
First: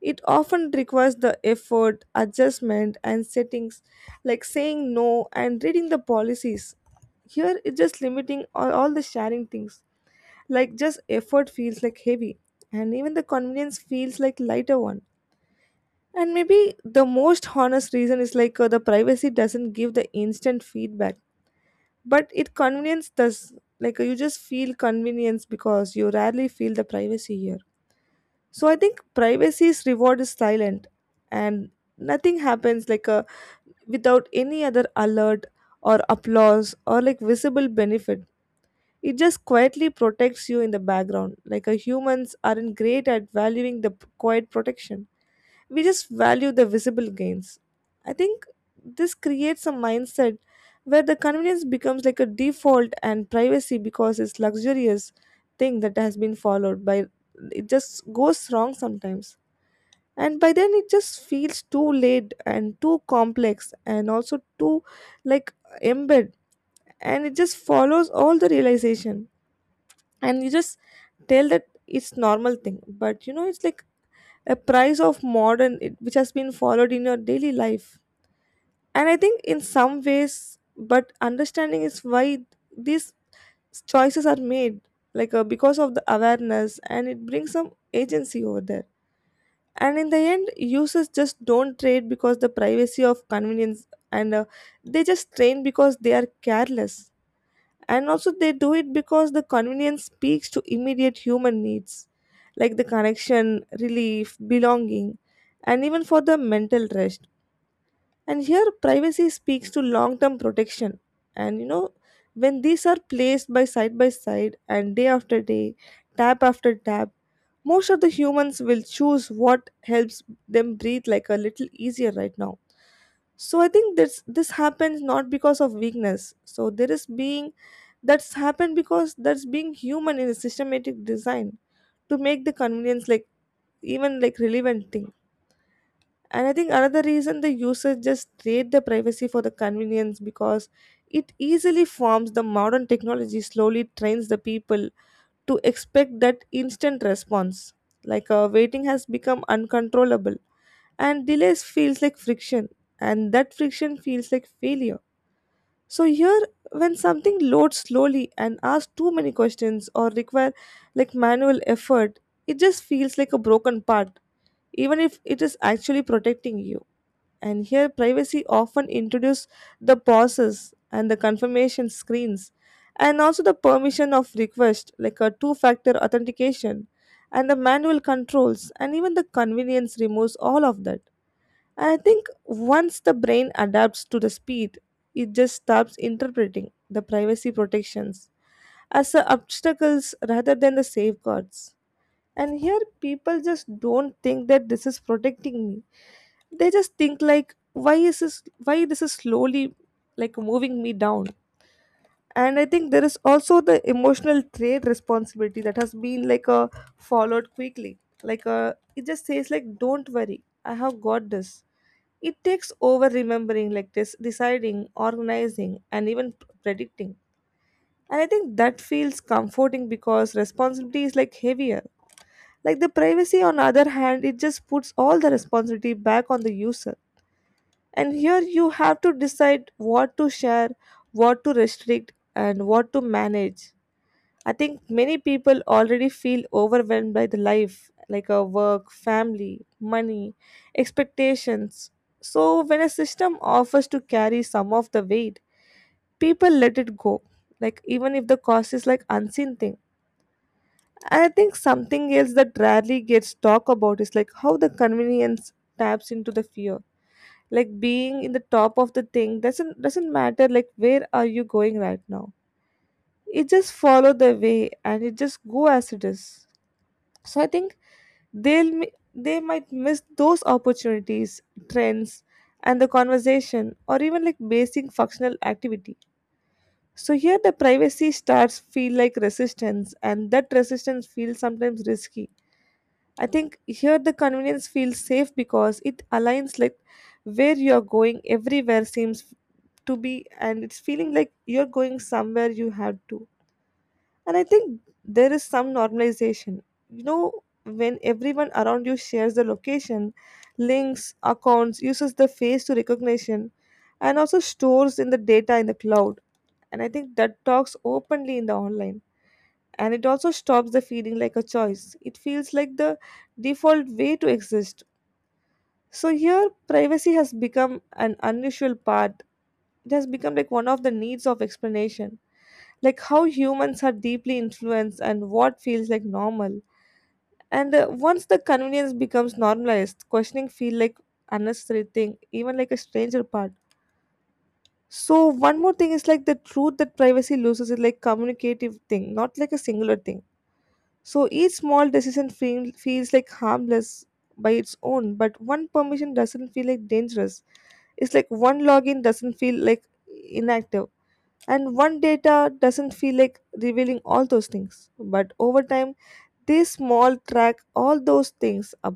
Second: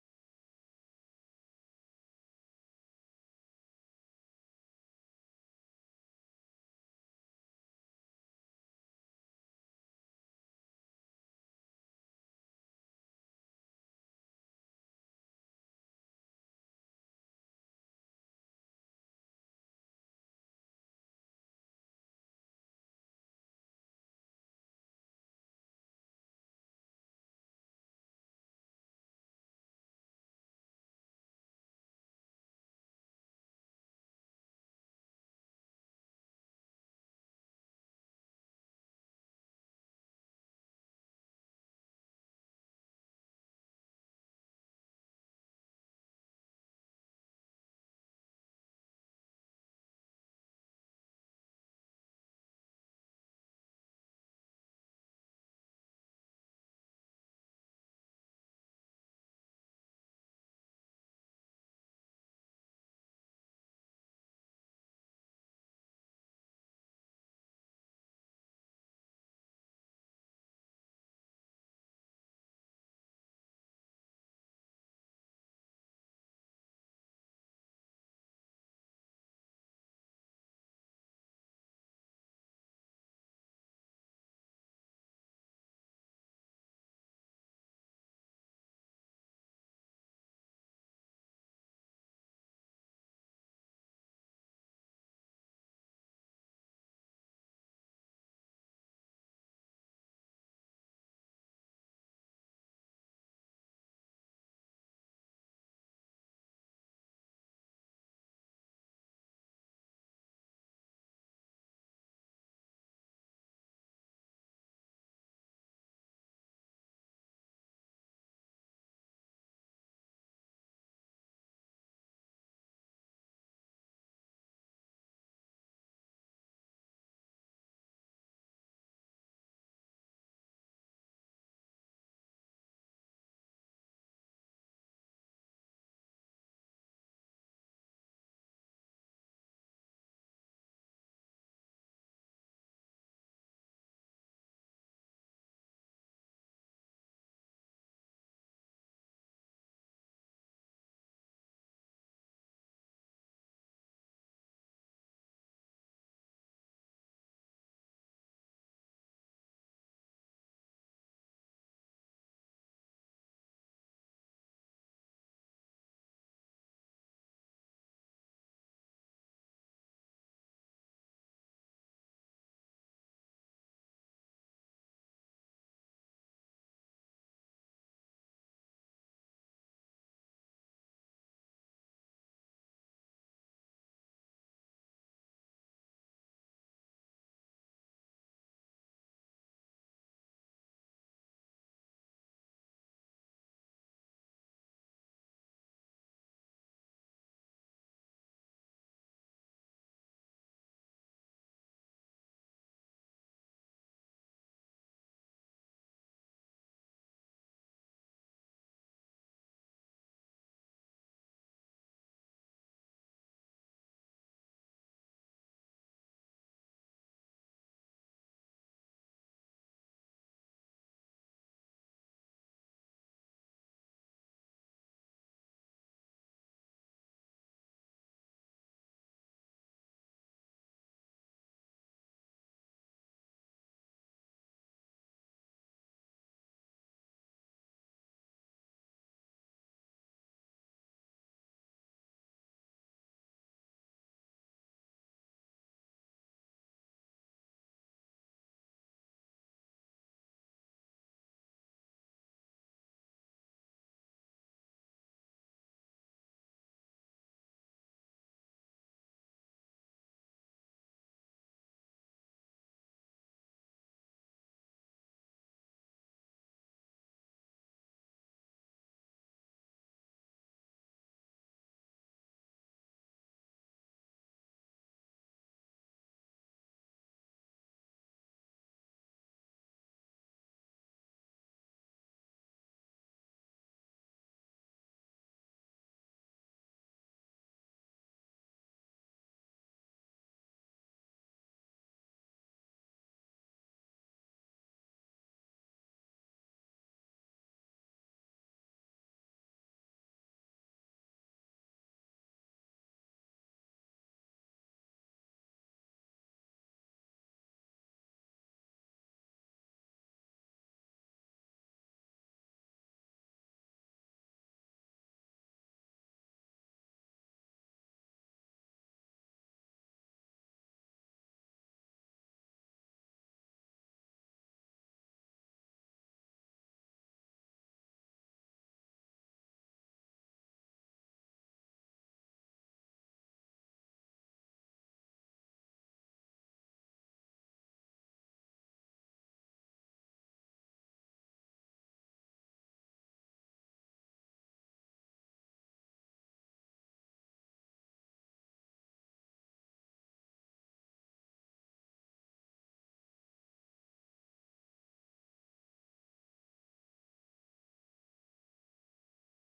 [SPEAKER 2] it often requires the effort, adjustment, and settings, like saying no and reading the policies. Here, it's just limiting all the sharing things. Like, just effort feels like heavy, and even the convenience feels like lighter one. And maybe the most honest reason is the privacy doesn't give the instant feedback, but it convenience does. You just feel convenience because you rarely feel the privacy here. So I think privacy's reward is silent, and nothing happens like a, without any other alert or applause or like visible benefit. It just quietly protects you in the background. Like a humans aren't great at valuing the quiet protection. We just value the visible gains. I think this creates a mindset where the convenience becomes like a default, and privacy, because it's luxurious thing that has been followed by, it just goes wrong sometimes, and by then it just feels too late and too complex and also too like embed, and it just follows all the realization, and you just tell that it's normal thing. But you know, it's like a price of modern it, which has been followed in your daily life. And I think in some ways but understanding is why these choices are made, like because of the awareness, and it brings some agency over there. And in the end, users just don't trade because the privacy of convenience, and they just train because they are careless. And also they do it because the convenience speaks to immediate human needs, like the connection relief belonging, and even for the mental rest. And here privacy speaks to long term protection. And you know, when these are placed by side and day after day, tap after tap, most of the humans will choose what helps them breathe like a little easier right now. So I think this happens not because of weakness, so there is being that's happened because that's being human in a systematic design to make the convenience like even like relevant thing. And I think another reason the users just trade the privacy for the convenience, because it easily forms the modern technology slowly trains the people to expect that instant response. Like waiting has become uncontrollable, and delays feels like friction, and that friction feels like failure. So here, when something loads slowly and asks too many questions or require like manual effort, it just feels like a broken part, even if it is actually protecting you. And here, privacy often introduces the pauses and the confirmation screens, and also the permission of request, like a two factor authentication, and the manual controls, and even the convenience removes all of that. And I think once the brain adapts to the speed, it just stops interpreting the privacy protections as a obstacles rather than the safeguards. And here people just don't think that this is protecting me, they just think like why is this, why this is slowly like moving me down. And I think there is also the emotional trade responsibility that has been like a followed quickly, like it just says like don't worry, I have got this. It takes over remembering like this deciding organizing and even predicting. And I think that feels comforting because responsibility is like heavier, like the privacy, on the other hand, it just puts all the responsibility back on the user. And here you have to decide what to share, what to restrict, and what to manage. I think many people already feel overwhelmed by the life, like a work, family, money, expectations. So when a system offers to carry some of the weight, people let it go. Like even if the cost is like unseen thing. I think something else that rarely gets talked about is like how the convenience taps into the fear. Like being in the top of the thing doesn't matter like where are you going right now. It just follow the way and it just go as it is. So I think they might miss those opportunities, trends, and the conversation, or even like basic functional activity. So here the privacy starts feel like resistance, and that resistance feels sometimes risky. I think here the convenience feels safe because it aligns like where you're going everywhere seems to be, and it's feeling like you're going somewhere you have to. And I think there is some normalization. You know, when everyone around you shares the location, links, accounts, uses the face to recognition, and also stores in the data in the cloud. And I think that talks openly in the online. And it also stops the feeling like a choice. It feels like the default way to exist. So here, privacy has become an unusual part. It has become like one of the needs of explanation, like how humans are deeply influenced and what feels like normal. And once the convenience becomes normalized, questioning feel like unnecessary thing, even like a stranger part. So one more thing is like the truth that privacy loses is like communicative thing, not like a singular thing. So each small decision feels like harmless by its own, but one permission doesn't feel like dangerous. It's like one login doesn't feel like inactive, and one data doesn't feel like revealing all those things. But over time, they small track all those things up,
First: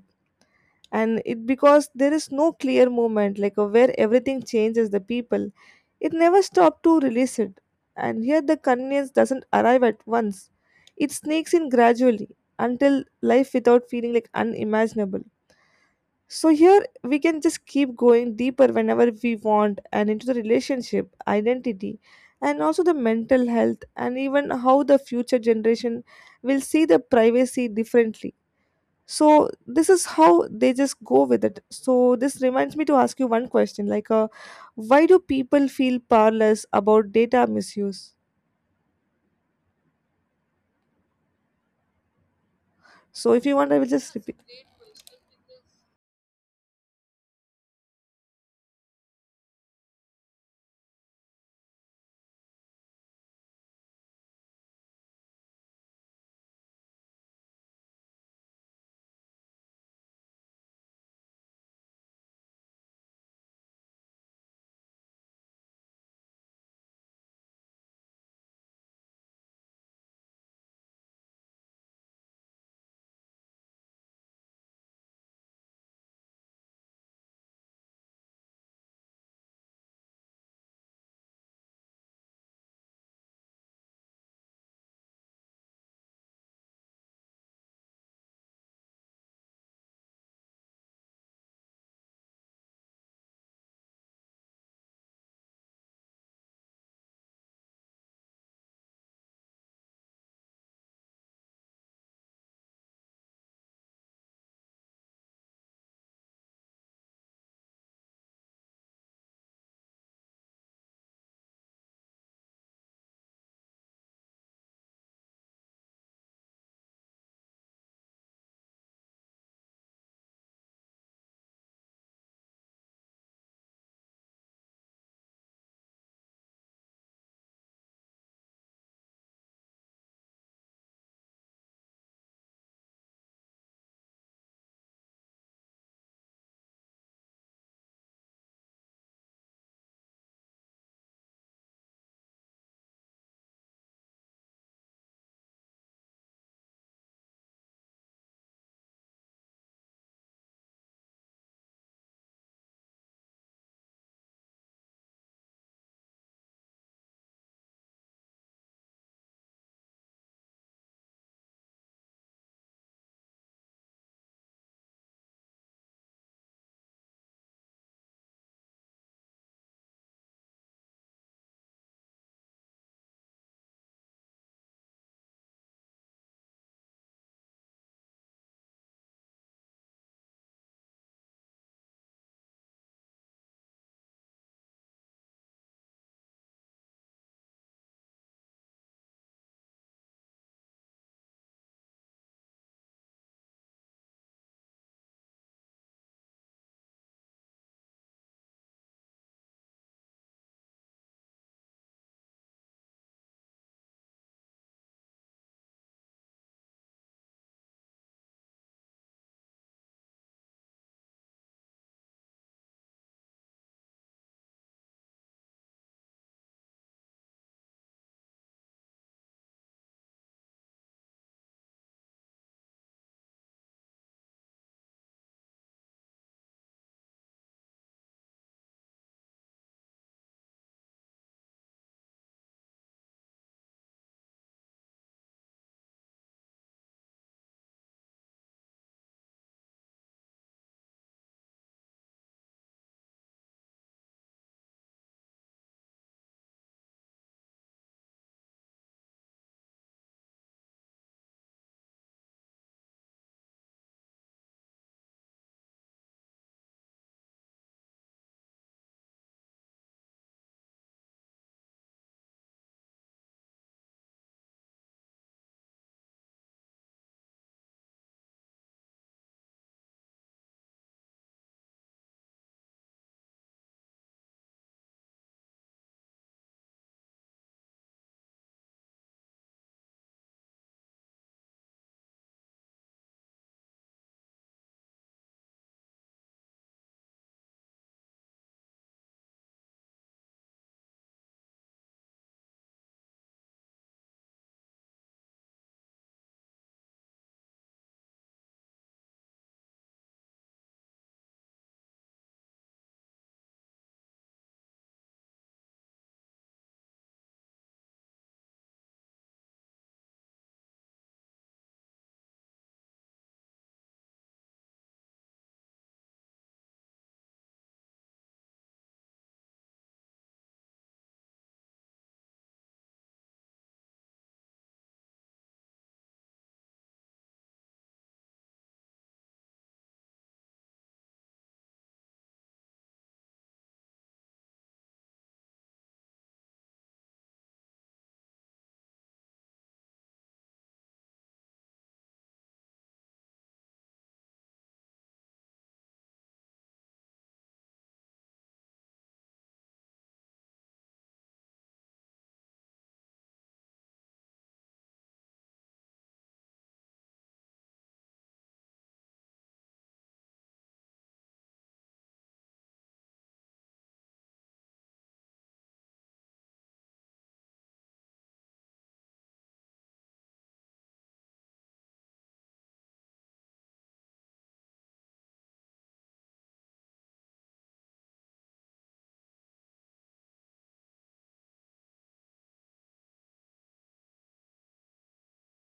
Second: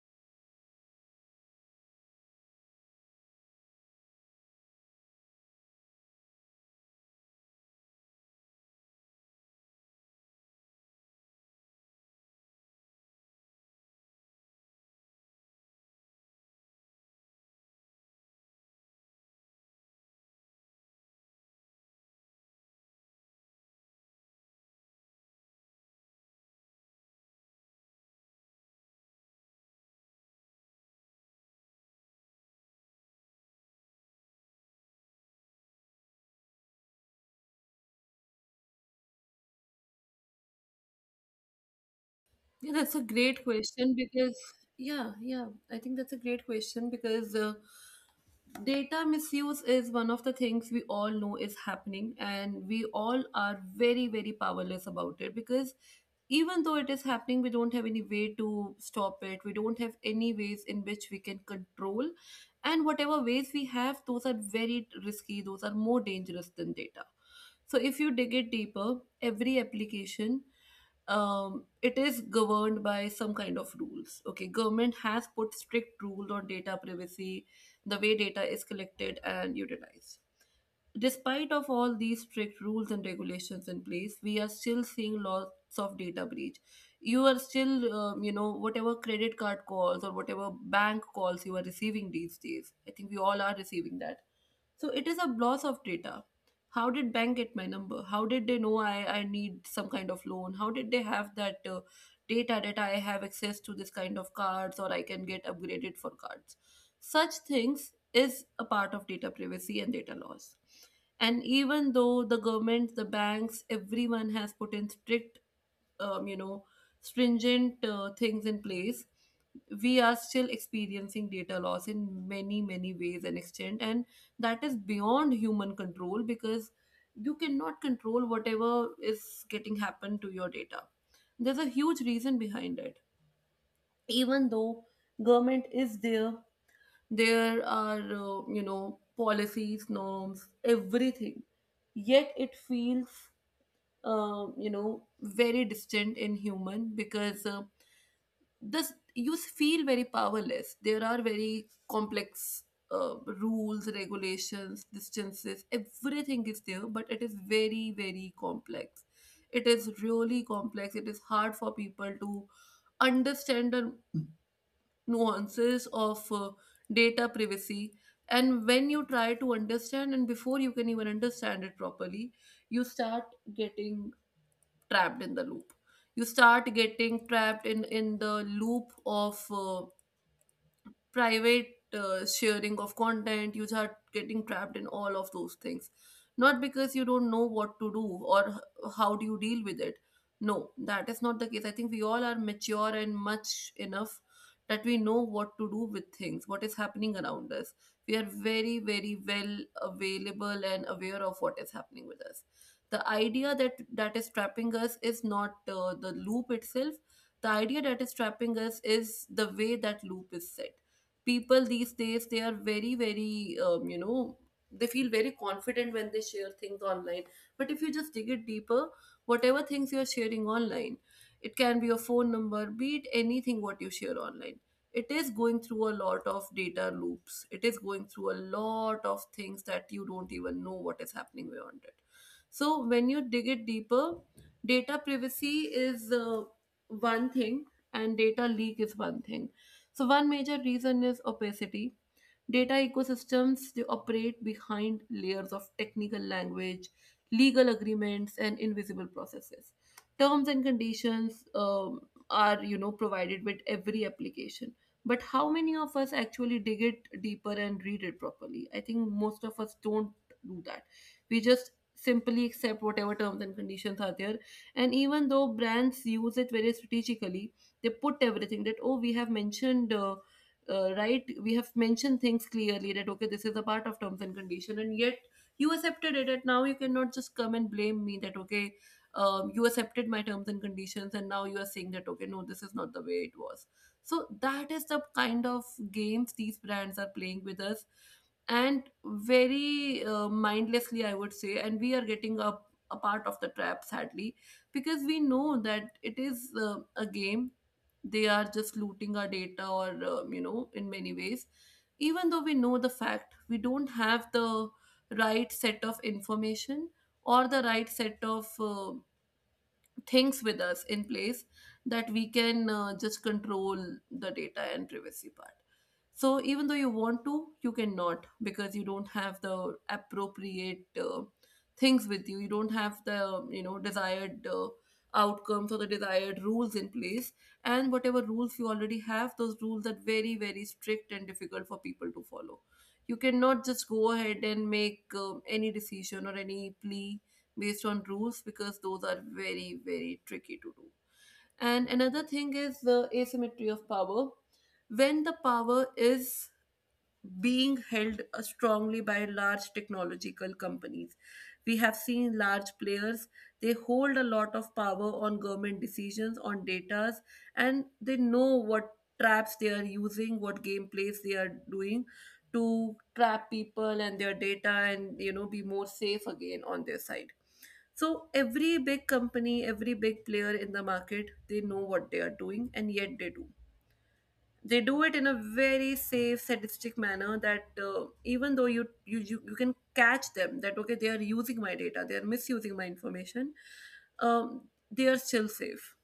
[SPEAKER 2] and it because there is no clear moment, like where everything changes the people, it never stopped to release it. And here the convenience doesn't arrive at once, it sneaks in gradually until life without feeling like unimaginable. So here we can just keep going deeper whenever we want, and into the relationship, identity, and also the mental health, and even how the future generation will see the privacy differently. So this is how they just go with it. So this reminds me to ask you one question, like why do people feel powerless about data misuse?
[SPEAKER 1] Yeah, that's a great
[SPEAKER 2] So if you want I
[SPEAKER 1] question
[SPEAKER 2] will just
[SPEAKER 1] because
[SPEAKER 2] repeat.
[SPEAKER 1] yeah, yeah, I think that's a great question because data misuse is one of the things we all know is happening, and we all are very very powerless about it, because even though it is happening, we don't have any way to stop it. We don't have any ways in which we can control. And whatever ways we have, those are very risky, those are more dangerous than data. So if you dig it deeper, every application, it is governed by some kind of rules. Okay, government has put strict rules on data privacy, the way data is collected and utilized. Despite of all these strict rules and regulations in place, we are still seeing lots of data breach. You are still, whatever credit card calls or whatever bank calls you are receiving these days. I think we all are receiving that. So it is a loss of data. How did bank get my number? How did they know I need some kind of loan? How did they have that data that I have access to this kind of cards, or I can get upgraded for cards? Such things is a part of data privacy and data laws. And even though the government, the banks, everyone has put in strict, um, you know, stringent things in place, we are still experiencing data loss in many, many ways and extent. And that is beyond human control because you cannot control whatever is getting happened to your data. There's a huge reason behind it. Even though government is there, there are, policies, norms, everything, yet it feels, very distant in human, because this you feel very powerless. There are very complex rules, regulations, distances. Everything is there, but it is very, very complex. It is really complex. It is hard for people to understand the nuances of data privacy. And when you try to understand, and before you can even understand it properly, you start getting trapped in the loop. You start getting trapped in the loop of private sharing of content. You start getting trapped in all of those things, not because you don't know what to do or how do you deal with it. No, that is not the case. I think we all are mature and much enough that we know what to do with things, what is happening around us. We are very very well available and aware of what is happening with us. The idea that that is trapping us is not the loop itself. The idea that is trapping us is the way that loop is set. People these days, they are very very they feel very confident when they share things online. But if you just dig it deeper, whatever things you are sharing online, it can be your phone number, be it anything what you share online, it is going through a lot of data loops. It is going through a lot of things that you don't even know what is happening beyond it. So when you dig it deeper, data privacy is one thing, and data leak is one thing. So one major reason is opacity. Data ecosystems, they operate behind layers of technical language, legal agreements, and invisible processes. Terms and conditions are, you know, provided with every application. But how many of us actually dig it deeper and read it properly? I think most of us don't do that. We just simply accept whatever terms and conditions are there. And even though brands use it very strategically, they put everything that, oh, we have mentioned right, we have mentioned things clearly that, okay, this is a part of terms and condition, and yet you accepted it and now you cannot just come and blame me that, okay, you accepted my terms and conditions and now you are saying that, okay, no, this is not the way it was. So that is the kind of games these brands are playing with us, and very mindlessly, I would say, and we are getting a part of the trap, sadly, because we know that it is a game. They are just looting our data, or in many ways. Even though we know the fact, we don't have the right set of information or the right set of things with us in place, that we can just control the data and privacy part. So even though you want to, you cannot because you don't have the appropriate things with you. You don't have the desired outcomes or the desired rules in place. And whatever rules you already have, those rules are very very strict and difficult for people to follow. You cannot just go ahead and make any decision or any plea based on rules because those are very very tricky to do. And another thing is the asymmetry of power, when the power is being held strongly by large technological companies. We have seen large players, they hold a lot of power on government decisions, on datas, and they know what traps they are using, what gameplays they are doing to trap people and their data, and, you know, be more safe again on their side. So every big company, every big player in the market, they know what they are doing, and yet they do it in a very safe, sadistic manner that, even though you can catch them that, okay, they are using my data, they are misusing my information, um, they are still safe.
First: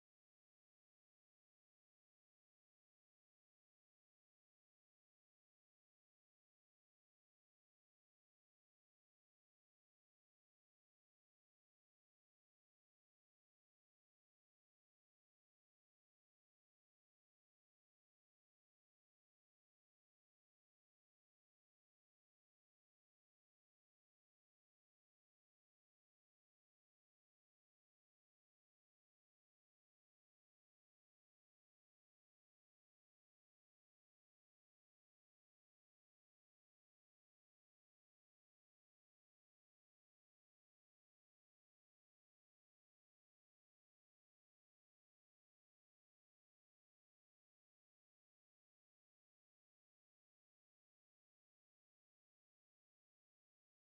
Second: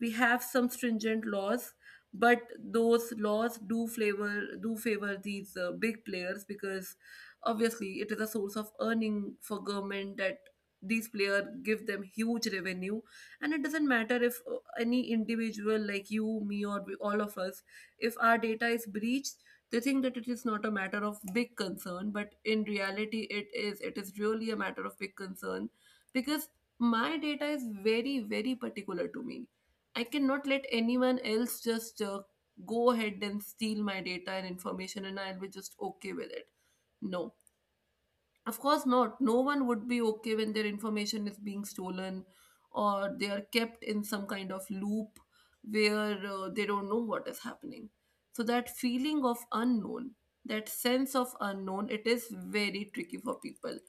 [SPEAKER 1] We have some stringent laws, but those laws do flavor, do favor these big players because obviously it is a source of earning for government, that these players give them huge revenue. And it doesn't matter if any individual like you, me, or we, all of us, if our data is breached, they think that it is not a matter of big concern, but in reality it is really a matter of big concern, because my data is very very particular to me. I cannot let anyone else just go ahead and steal my data and information and I'll be just okay with it. No. Of course not. No one would be okay when their information is being stolen, or they are kept in some kind of loop where they don't know what is happening. So that feeling of unknown, that sense of unknown, it is very tricky for people.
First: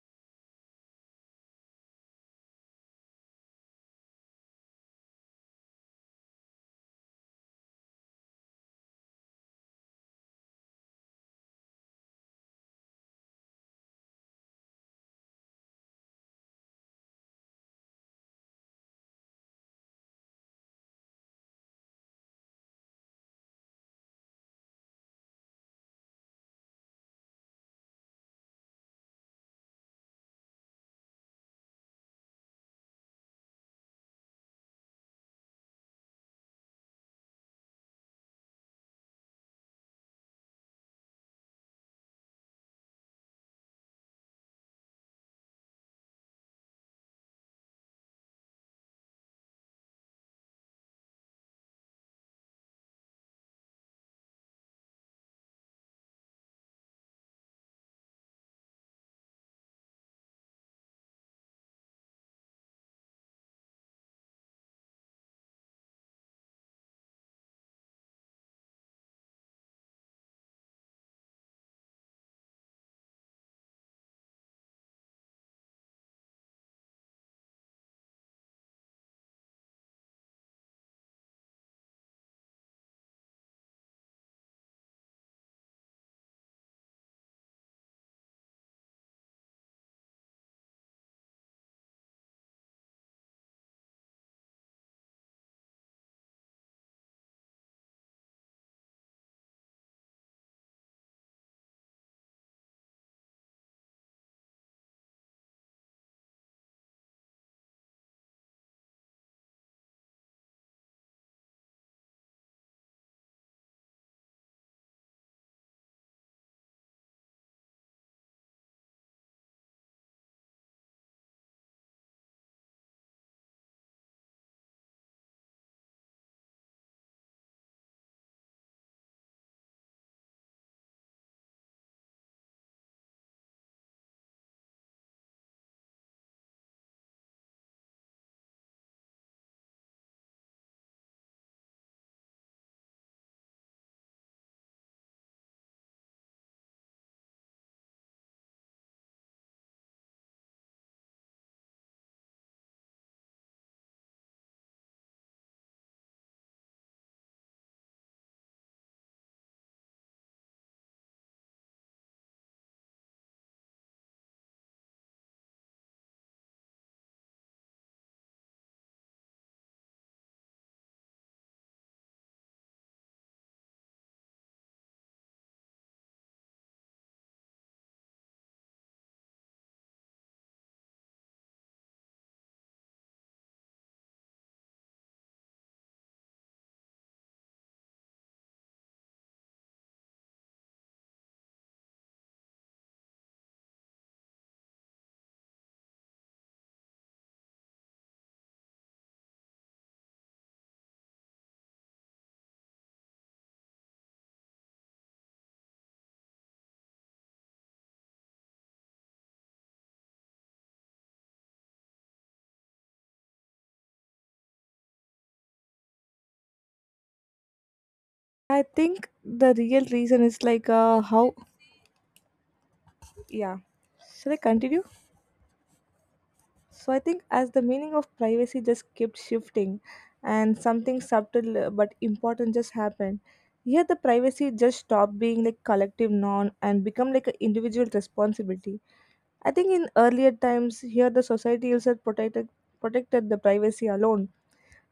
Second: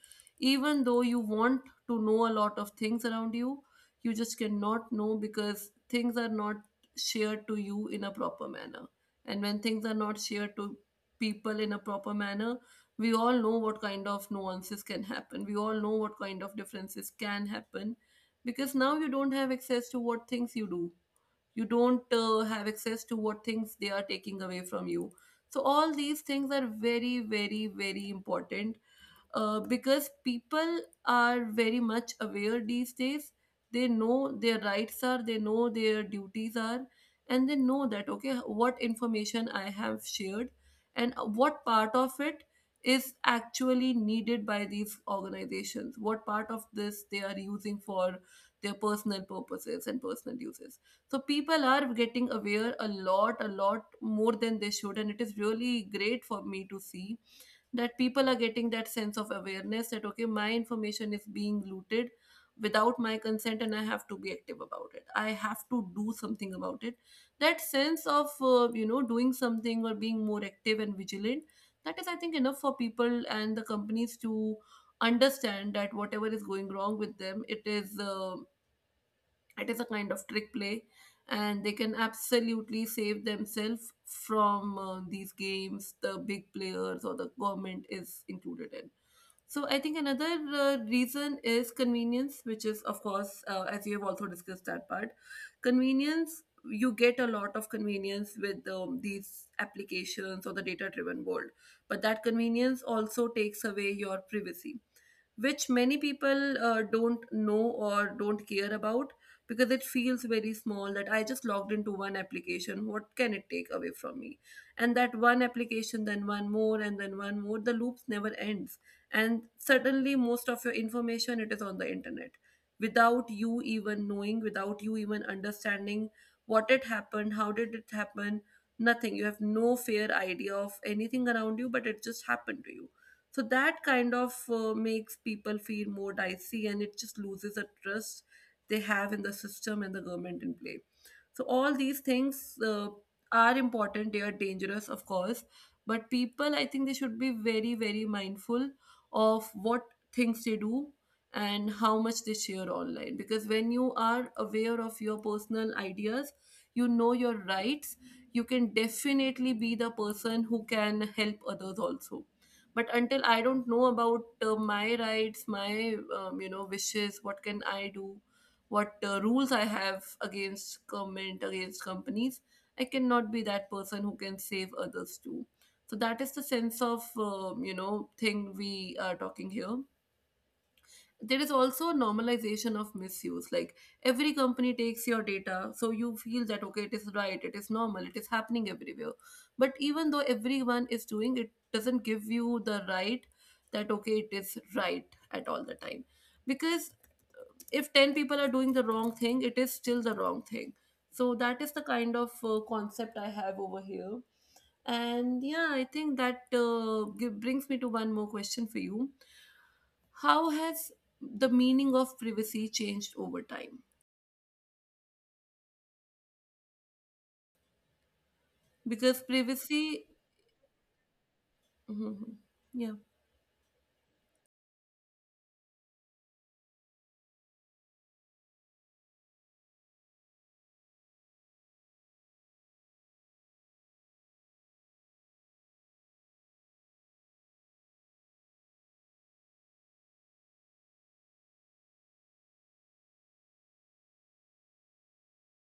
[SPEAKER 1] Even though you want to know a lot of things around you, you just cannot know because things are not shared to you in a proper manner. And when things are not shared to people in a proper manner, we all know what kind of nuances can happen, we all know what kind of differences can happen, because now you don't have access to what things you do, you don't have access to what things they are taking away from you. So all these things are very very very important, because people are very much aware these days. They know their rights are, they know their duties are, and they know that, okay, what information I have shared, and what part of it is actually needed by these organizations, what part of this they are using for their personal purposes and personal uses. So people are getting aware a lot more than they should, and it is really great for me to see that people are getting that sense of awareness that, okay, my information is being looted without my consent, and I have to be active about it, I have to do something about it. That sense of doing something or being more active and vigilant, that is, I think, enough for people and the companies to understand that whatever is going wrong with them, it is a kind of trick play, and they can absolutely save themselves from these games the big players or the government is included in. So I think another reason is convenience, which is of course as you have also discussed that part. Convenience, you get a lot of convenience with these applications or the data driven world, but that convenience also takes away your privacy, which many people don't know or don't care about, because it feels very small, that I just logged into one application. What can it take away from me? And that one application, then one more, and then one more, the loops never ends. And suddenly, most of your information, it is on the internet without you even knowing, without you even understanding what it happened, how did it happen, nothing. You have no fair idea of anything around you, but it just happened to you. So that kind of makes people feel more dicey, and it just loses the trust they have in the system and the government in play. So all these things are important, they are dangerous, of course, but people, I think, they should be very very mindful of what things they do and how much they share online, because when you are aware of your personal ideas, you know your rights, you can definitely be the person who can help others also. But until I don't know about my rights, my wishes, what can I do, what rules I have against government, against companies, I cannot be that person who can save others too. So that is the sense of thing we are talking here. There is also normalization of misuse, like every company takes your data, so you feel that, okay, it is right, it is normal, it is happening everywhere. But even though everyone is doing it, doesn't give you the right that, okay, it is right at all the time, because if 10 people are doing the wrong thing, it is still the wrong thing. So that is the kind of concept I have over here. And yeah, I think that brings me to one more question for you. How has the meaning of privacy changed over time?
[SPEAKER 2] I
[SPEAKER 1] Because
[SPEAKER 2] think the
[SPEAKER 1] privacy.
[SPEAKER 2] real reason is like how.
[SPEAKER 1] Mhm. Yeah.
[SPEAKER 2] Yeah. Should I continue? So I think as the meaning of privacy just kept shifting, and something subtle, but important just happened. Here the privacy just stopped being like collective norm and become like an individual responsibility. I think in earlier times here the society also protected the privacy alone.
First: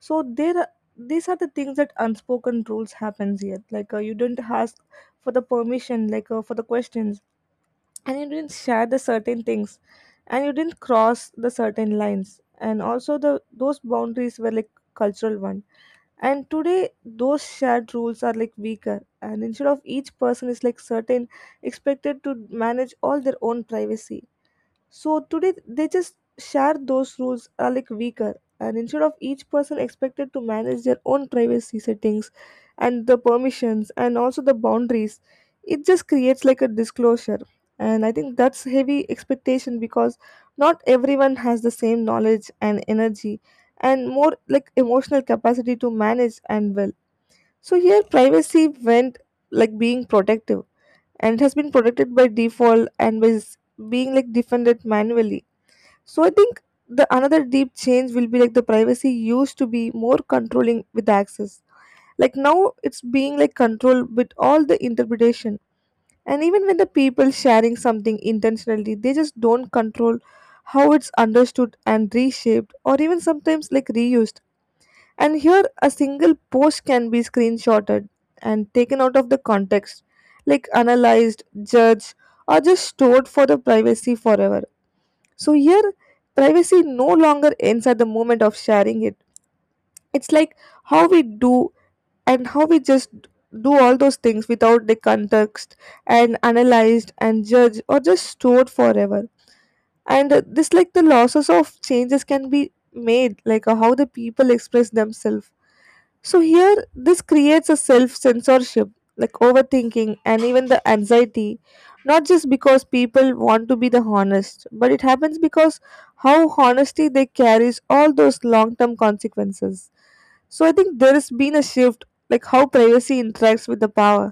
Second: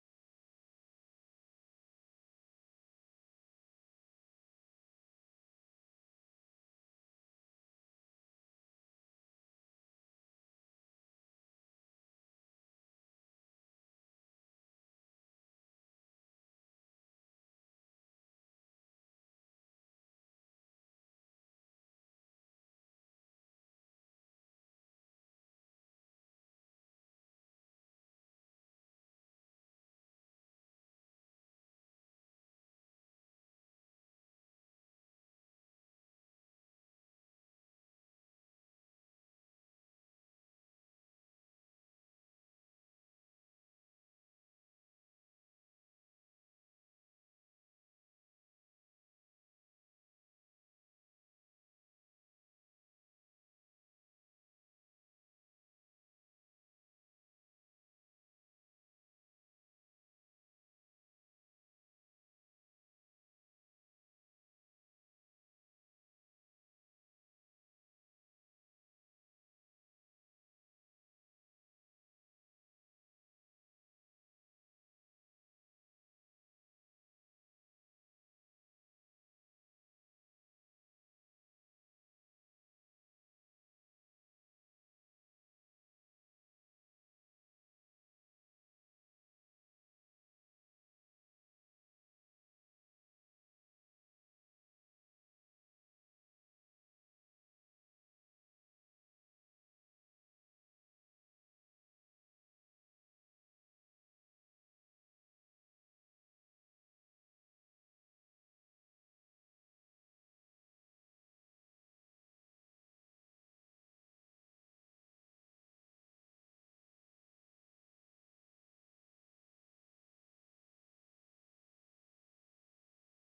[SPEAKER 2] So these are the things that unspoken rules happens here. Like you don't ask for the permission, like for the questions. And you didn't share the certain things, and you didn't cross the certain lines, and also the those boundaries were like cultural one. And today those shared rules are like weaker, and instead of each person is like certain expected to manage all their own privacy. So today they just share those rules are like weaker, and instead of each person expected to manage their own privacy settings and the permissions and also the boundaries, it just creates like a disclosure. And I think that's heavy expectation because not everyone has the same knowledge and energy, and more like emotional capacity to manage and well. So here privacy went like being protective, and it has been protected by default and was being like defended manually. So I think the another deep change will be like the privacy used to be more controlling with access. Like now it's being like controlled with all the interpretation. And even when the people sharing something intentionally, they just don't control how it's understood and reshaped or even sometimes like reused. And here a single post can be screenshotted and taken out of the context, like analyzed, judged, or just stored for the privacy forever. So here, privacy no longer ends at the moment of sharing it. It's like how we do and how we just do all those things without the context and analyzed and judged or just stored forever. And this, like the losses of changes, can be made, like how the people express themselves. So here, this creates a self censorship, like overthinking and even the anxiety, not just because people want to be the honest, but it happens because how honesty they carries all those long term consequences. So I think there has been a shift, like how privacy interacts with the power.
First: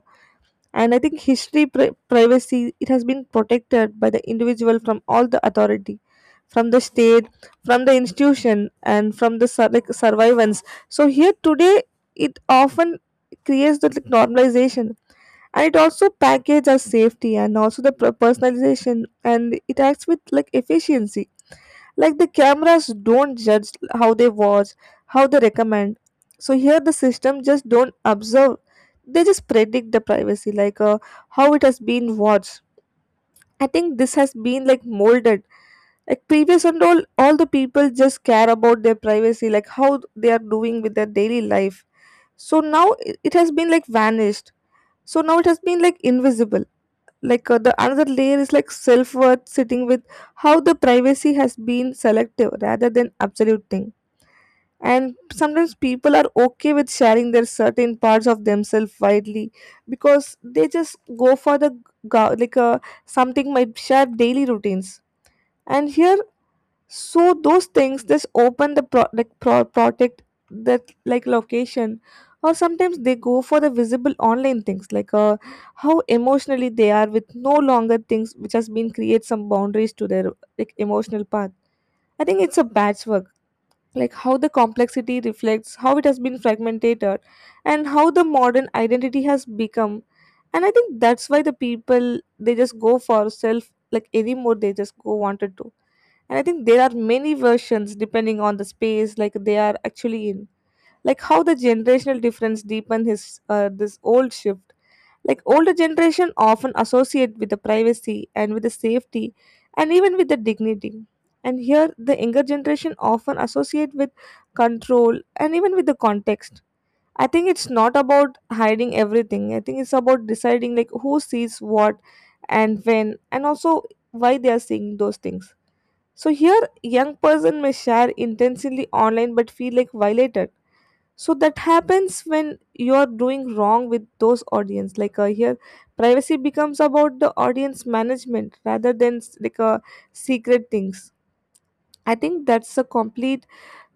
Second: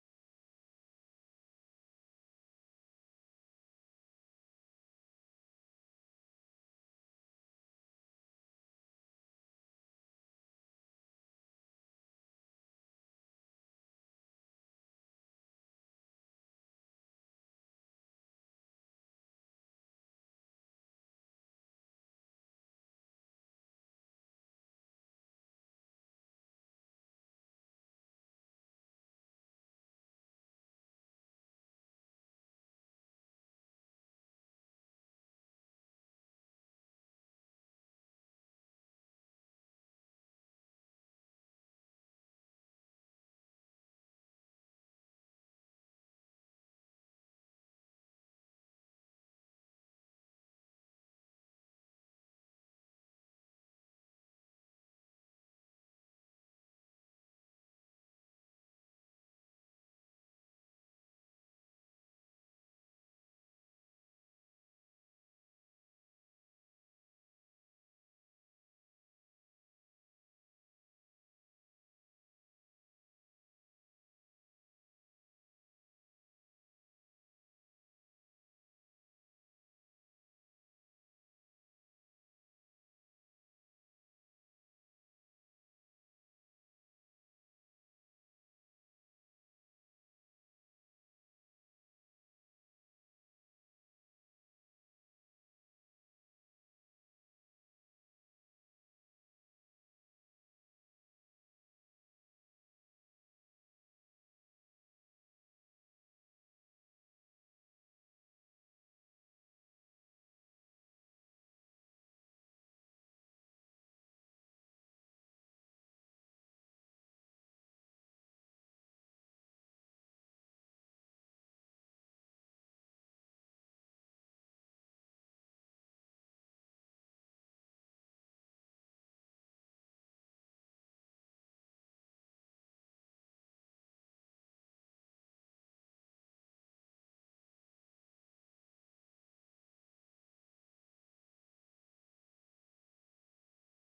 [SPEAKER 2] And I think history privacy, it has been protected by the individual from all the authority, from the state, from the institution, and from the like survivance. So here today it often creates the, like, normalization, and it also packages as safety and also the personalization, and it acts with like efficiency, like the cameras don't judge how they watch, how they recommend. So here the system just don't observe. They just predict the privacy, like how it has been watched. I think this has been like molded. Like previous and all the people just care about their privacy, like how they are doing with their daily life. So now it has been like vanished. So now it has been like invisible like the another layer is like self-worth sitting with how the privacy has been selective rather than absolute thing, and sometimes people are okay with sharing their certain parts of themselves widely because they just go for the go- like uh, something might share daily routines and here, so those things just open the product that like location, or sometimes they go for the visible online things like how emotionally they are with no longer things which has been create some boundaries to their like emotional path. I think it's a patchwork, like how the complexity reflects how it has been fragmented and how the modern identity has become. And I think that's why the people, they just go for self like anymore they just go wanted to. And I think there are many versions depending on the space like they are actually in. Like how the generational difference deepen his this old shift. Like older generation often associate with the privacy and with the safety and even with the dignity. And here the younger generation often associate with control and even with the context. I think it's not about hiding everything. I think it's about deciding like who sees what, and when, and also why they are seeing those things. So here, young person may share intentionally online but feel like violated. So that happens when you are doing wrong with those audience. Like here, privacy becomes about the audience management rather than secret things. I think that's a complete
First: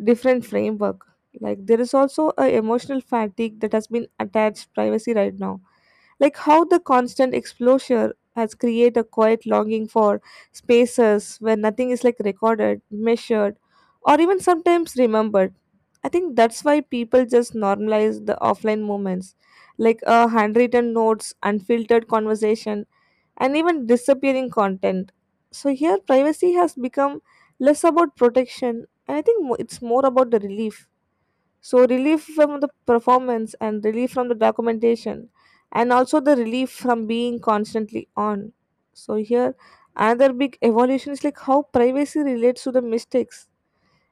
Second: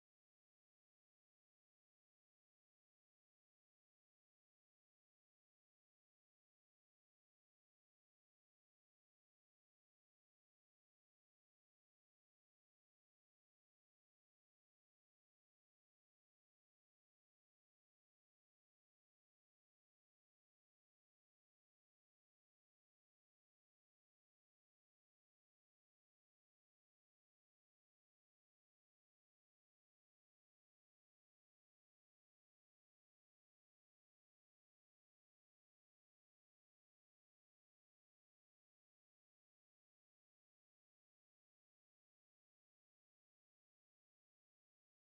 [SPEAKER 2] different framework. Like there is also a emotional fatigue that has been attached privacy right now. Like how the constant exposure has created a quiet longing for spaces where nothing is like recorded, measured, or even sometimes remembered. I think that's why people just normalize the offline moments, like a handwritten notes, unfiltered conversation, and even disappearing content. So here, privacy has become less about protection, and I think it's more about the relief. So relief from the performance, and relief from the documentation, and also the relief from being constantly on. So here, another big evolution is like how privacy relates to the mistakes.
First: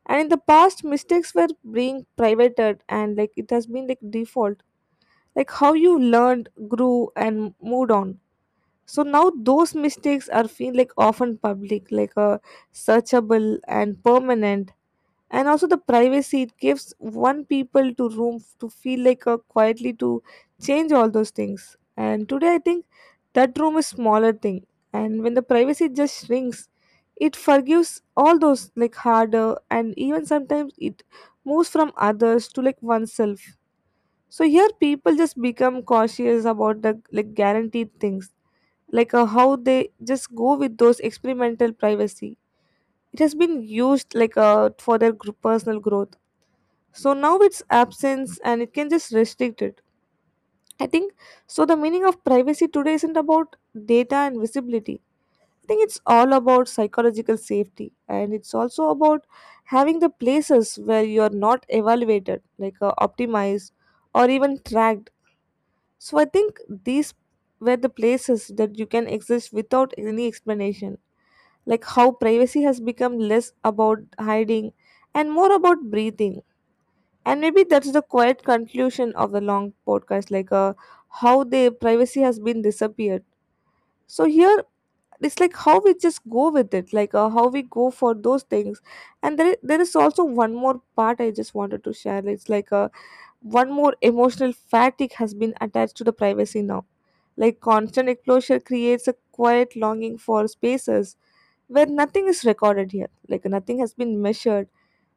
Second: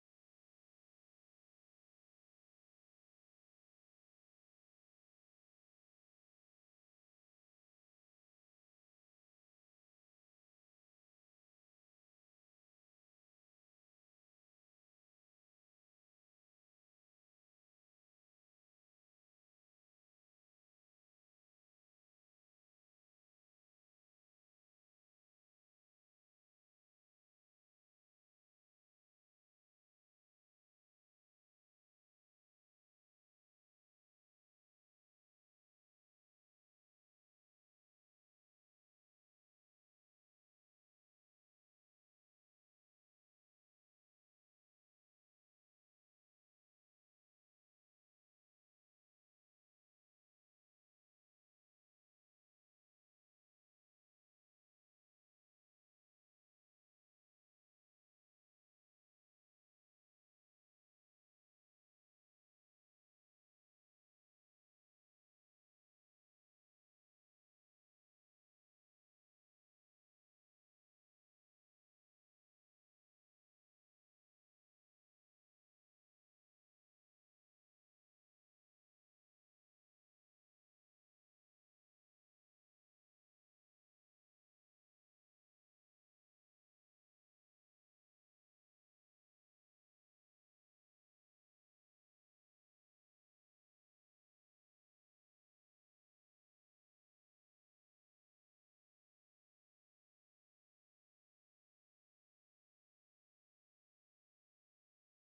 [SPEAKER 2] And in the past, mistakes were being privated, and like it has been like default, like how you learned, grew, and moved on. So now those mistakes are feel like often public, like searchable and permanent. And also the privacy it gives one people to to feel like quietly to change all those things. And today I think that room is smaller thing, and when the privacy just shrinks, it forgives all those like harder, and even sometimes it moves from others to like oneself. So here people just become cautious about the like guaranteed things, like how they just go with those experimental privacy. It has been used like for their personal growth. So now it's absence and it can just restrict it, I think. So the meaning of privacy today isn't about data and visibility. I think it's all about psychological safety, and it's also about having the places where you're not evaluated, like optimized or even tracked. So I think these were the places that you can exist without any explanation, like how privacy has become less about hiding and more about breathing. And maybe that's the quiet conclusion of the long podcast, like how the privacy has been disappeared. So here, it's like how we just go with it, like how we go for those things. And there is also one more part I just wanted to share. It's like one more emotional fatigue has been attached to the privacy now. Like constant exposure creates a quiet longing for spaces where nothing is recorded here, like nothing has been measured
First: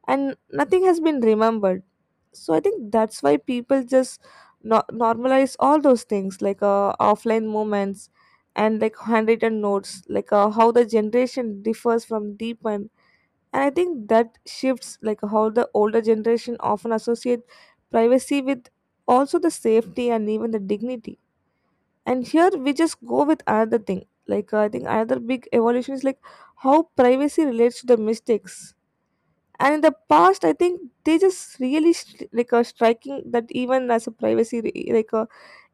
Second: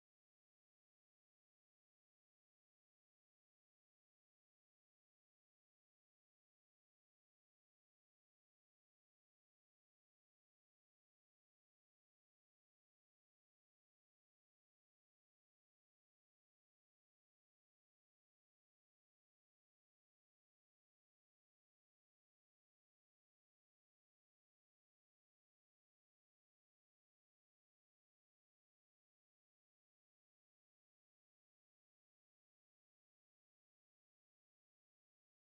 [SPEAKER 2] and nothing has been remembered. So I think that's why people just normalize all those things, like offline moments and like handwritten notes, like how the generation differs from deep. And I think that shifts, like how the older generation often associate privacy with also the safety and even the dignity. And here we just go with another thing, like I think another big evolution is like how privacy relates to the mistakes. And in the past, I think they just really striking that even as a privacy,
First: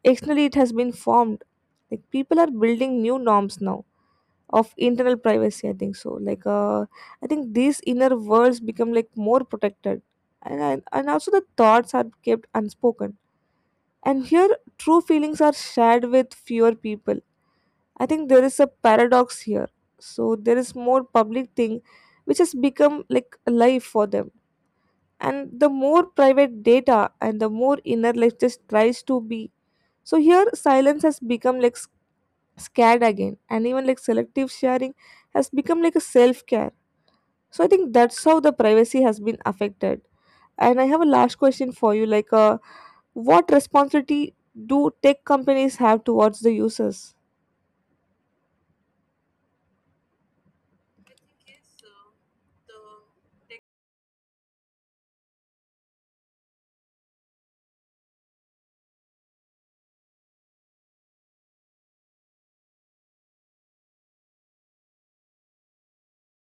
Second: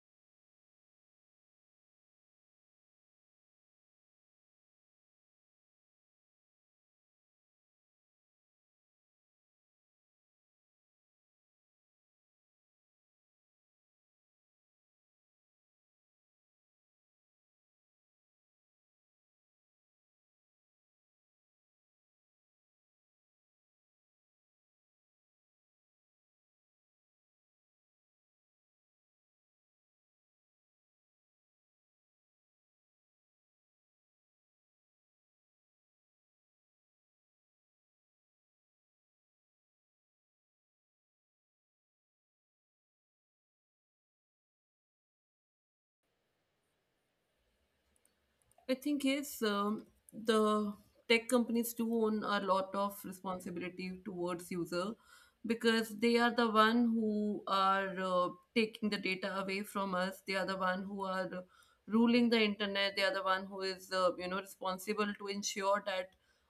[SPEAKER 2] externally it has been formed. Like people are building new norms now of internal privacy, I think so, like I think these inner worlds become like more protected, and also the thoughts are kept unspoken. And here true feelings are shared with fewer people. I think there is a paradox here. So there is more public thing which has become like a life for them, and the more private data and the more inner life just tries to be. So here silence has become like scared again, and even like selective sharing has become like a self care. So I think that's how the privacy has been affected. And I have a last question for you, like what responsibility do tech companies have towards the users?
[SPEAKER 1] I think yes, the tech companies do own a lot of responsibility towards user, because they are the one who are taking the data away from us. They are the one who are ruling the internet. They are the one who is responsible to ensure that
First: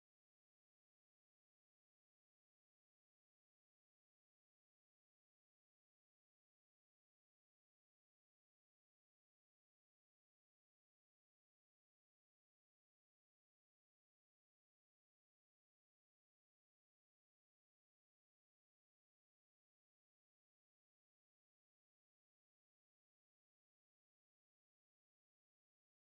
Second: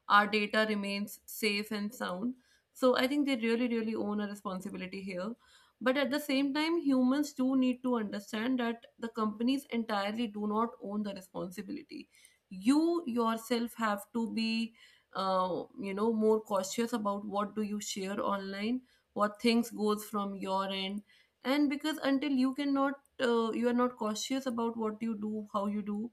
[SPEAKER 1] our data remains safe and sound. So I think they really really own a responsibility here. But at the same time, humans do need to understand that the companies entirely do not own the responsibility. You yourself have to be more cautious about what do you share online, what things goes from your end. And because until you cannot you are not cautious about what you do, how you do,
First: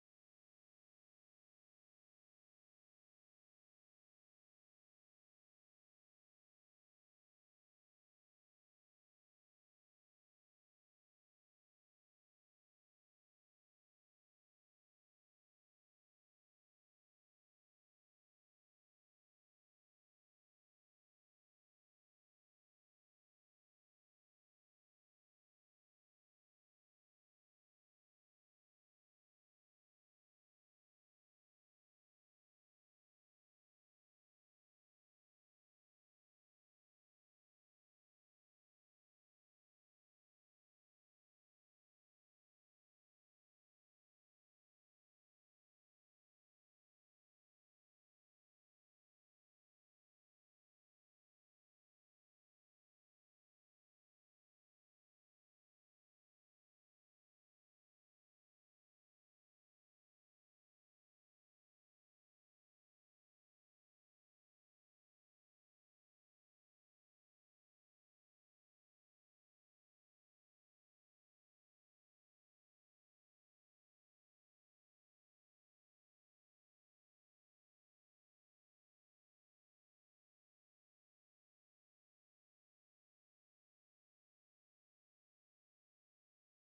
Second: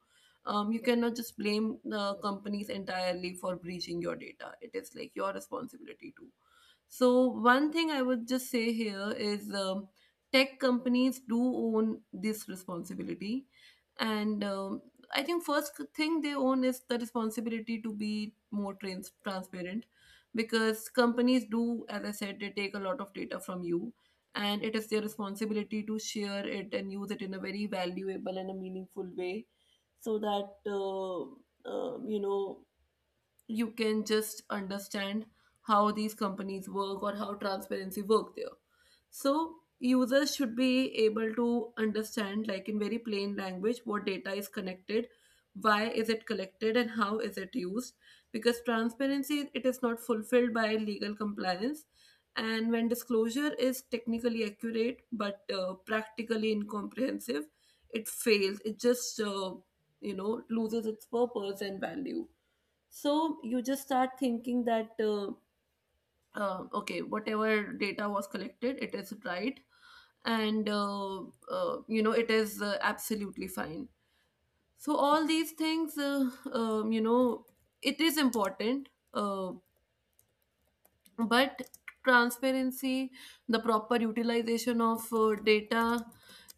[SPEAKER 1] you cannot just blame the companies entirely for breaching your data. It is like your responsibility too. So one thing I would just say here is, tech companies do own this responsibility, and I think first thing they own is the responsibility to be more transparent, because companies do, as I said, they take a lot of data from you, and it is their responsibility to share it and use it in a very valuable and a meaningful way, so that um, you know you can just understand how these companies work or how transparency work there. So users should be able to understand, like, in very plain language, what data is connected, why is it collected, and how is it used. Because transparency, it is not fulfilled by legal compliance, and when disclosure is technically accurate but practically incomprehensive, it fails, it just loses its purpose and value. So you just start thinking that, okay, whatever data was collected, it is right. And, it is absolutely fine. So all these things, it is important. Uh, but transparency, the proper utilization of data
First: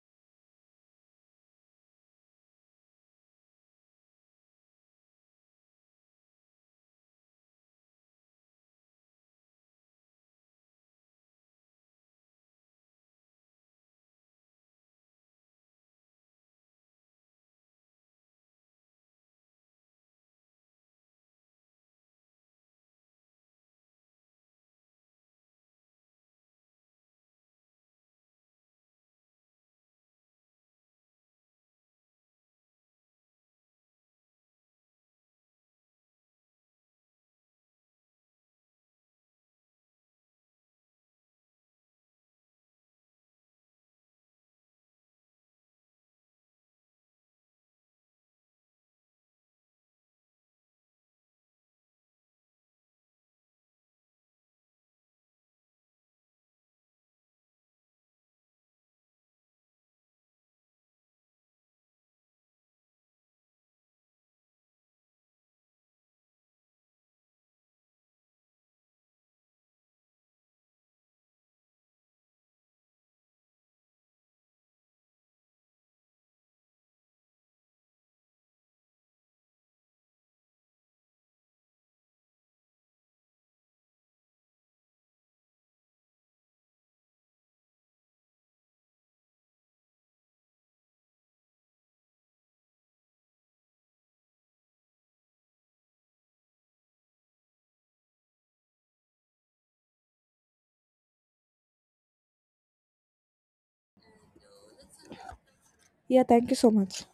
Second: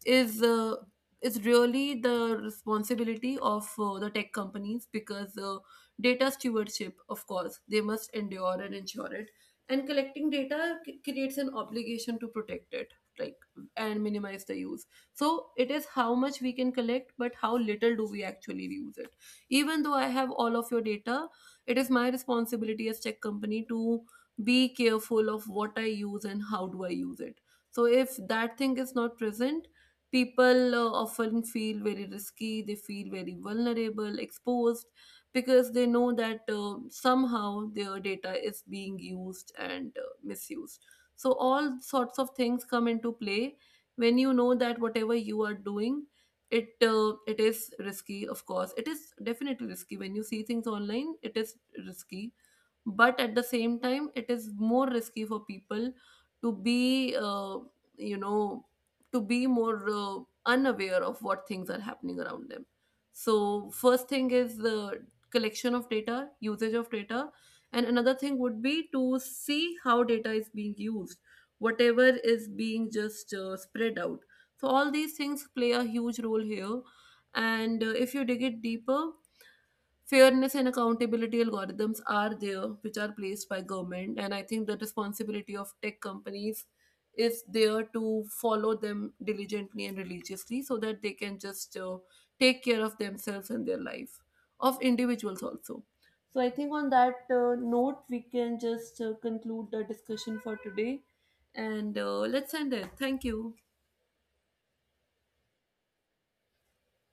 [SPEAKER 1] is uh, is really the responsibility of the tech companies, because data stewardship, of course, they must endure and ensure it. And collecting data creates an obligation to protect it, like, and minimize the use. So it is how much we can collect, but how little do we actually use it. Even though I have all of your data, it is my responsibility as tech company to be careful of what I use and how do I use it. So if that thing is not present, people often feel very risky, they feel very vulnerable, exposed, because they know that somehow their data is being used and misused. So all sorts of things come into play when you know that whatever you are doing, it is risky. Of course it is definitely risky. When you see things online, it is risky. But at the same time, it is more risky for people to be you know to be more unaware of what things are happening around them. So first thing is the collection of data, usage of data, and another thing would be to see how data is being used, whatever is being just spread out. So all these things play a huge role here. And if you dig it deeper, fairness and accountability algorithms are there, which are placed by government, and I think the responsibility of tech companies is there to follow them diligently and religiously, so that they can just take care of themselves and their life, of individuals also. So I think on that note, we can just conclude the discussion for today, and let's end it. Thank you.
[SPEAKER 2] Yeah, thank you so much.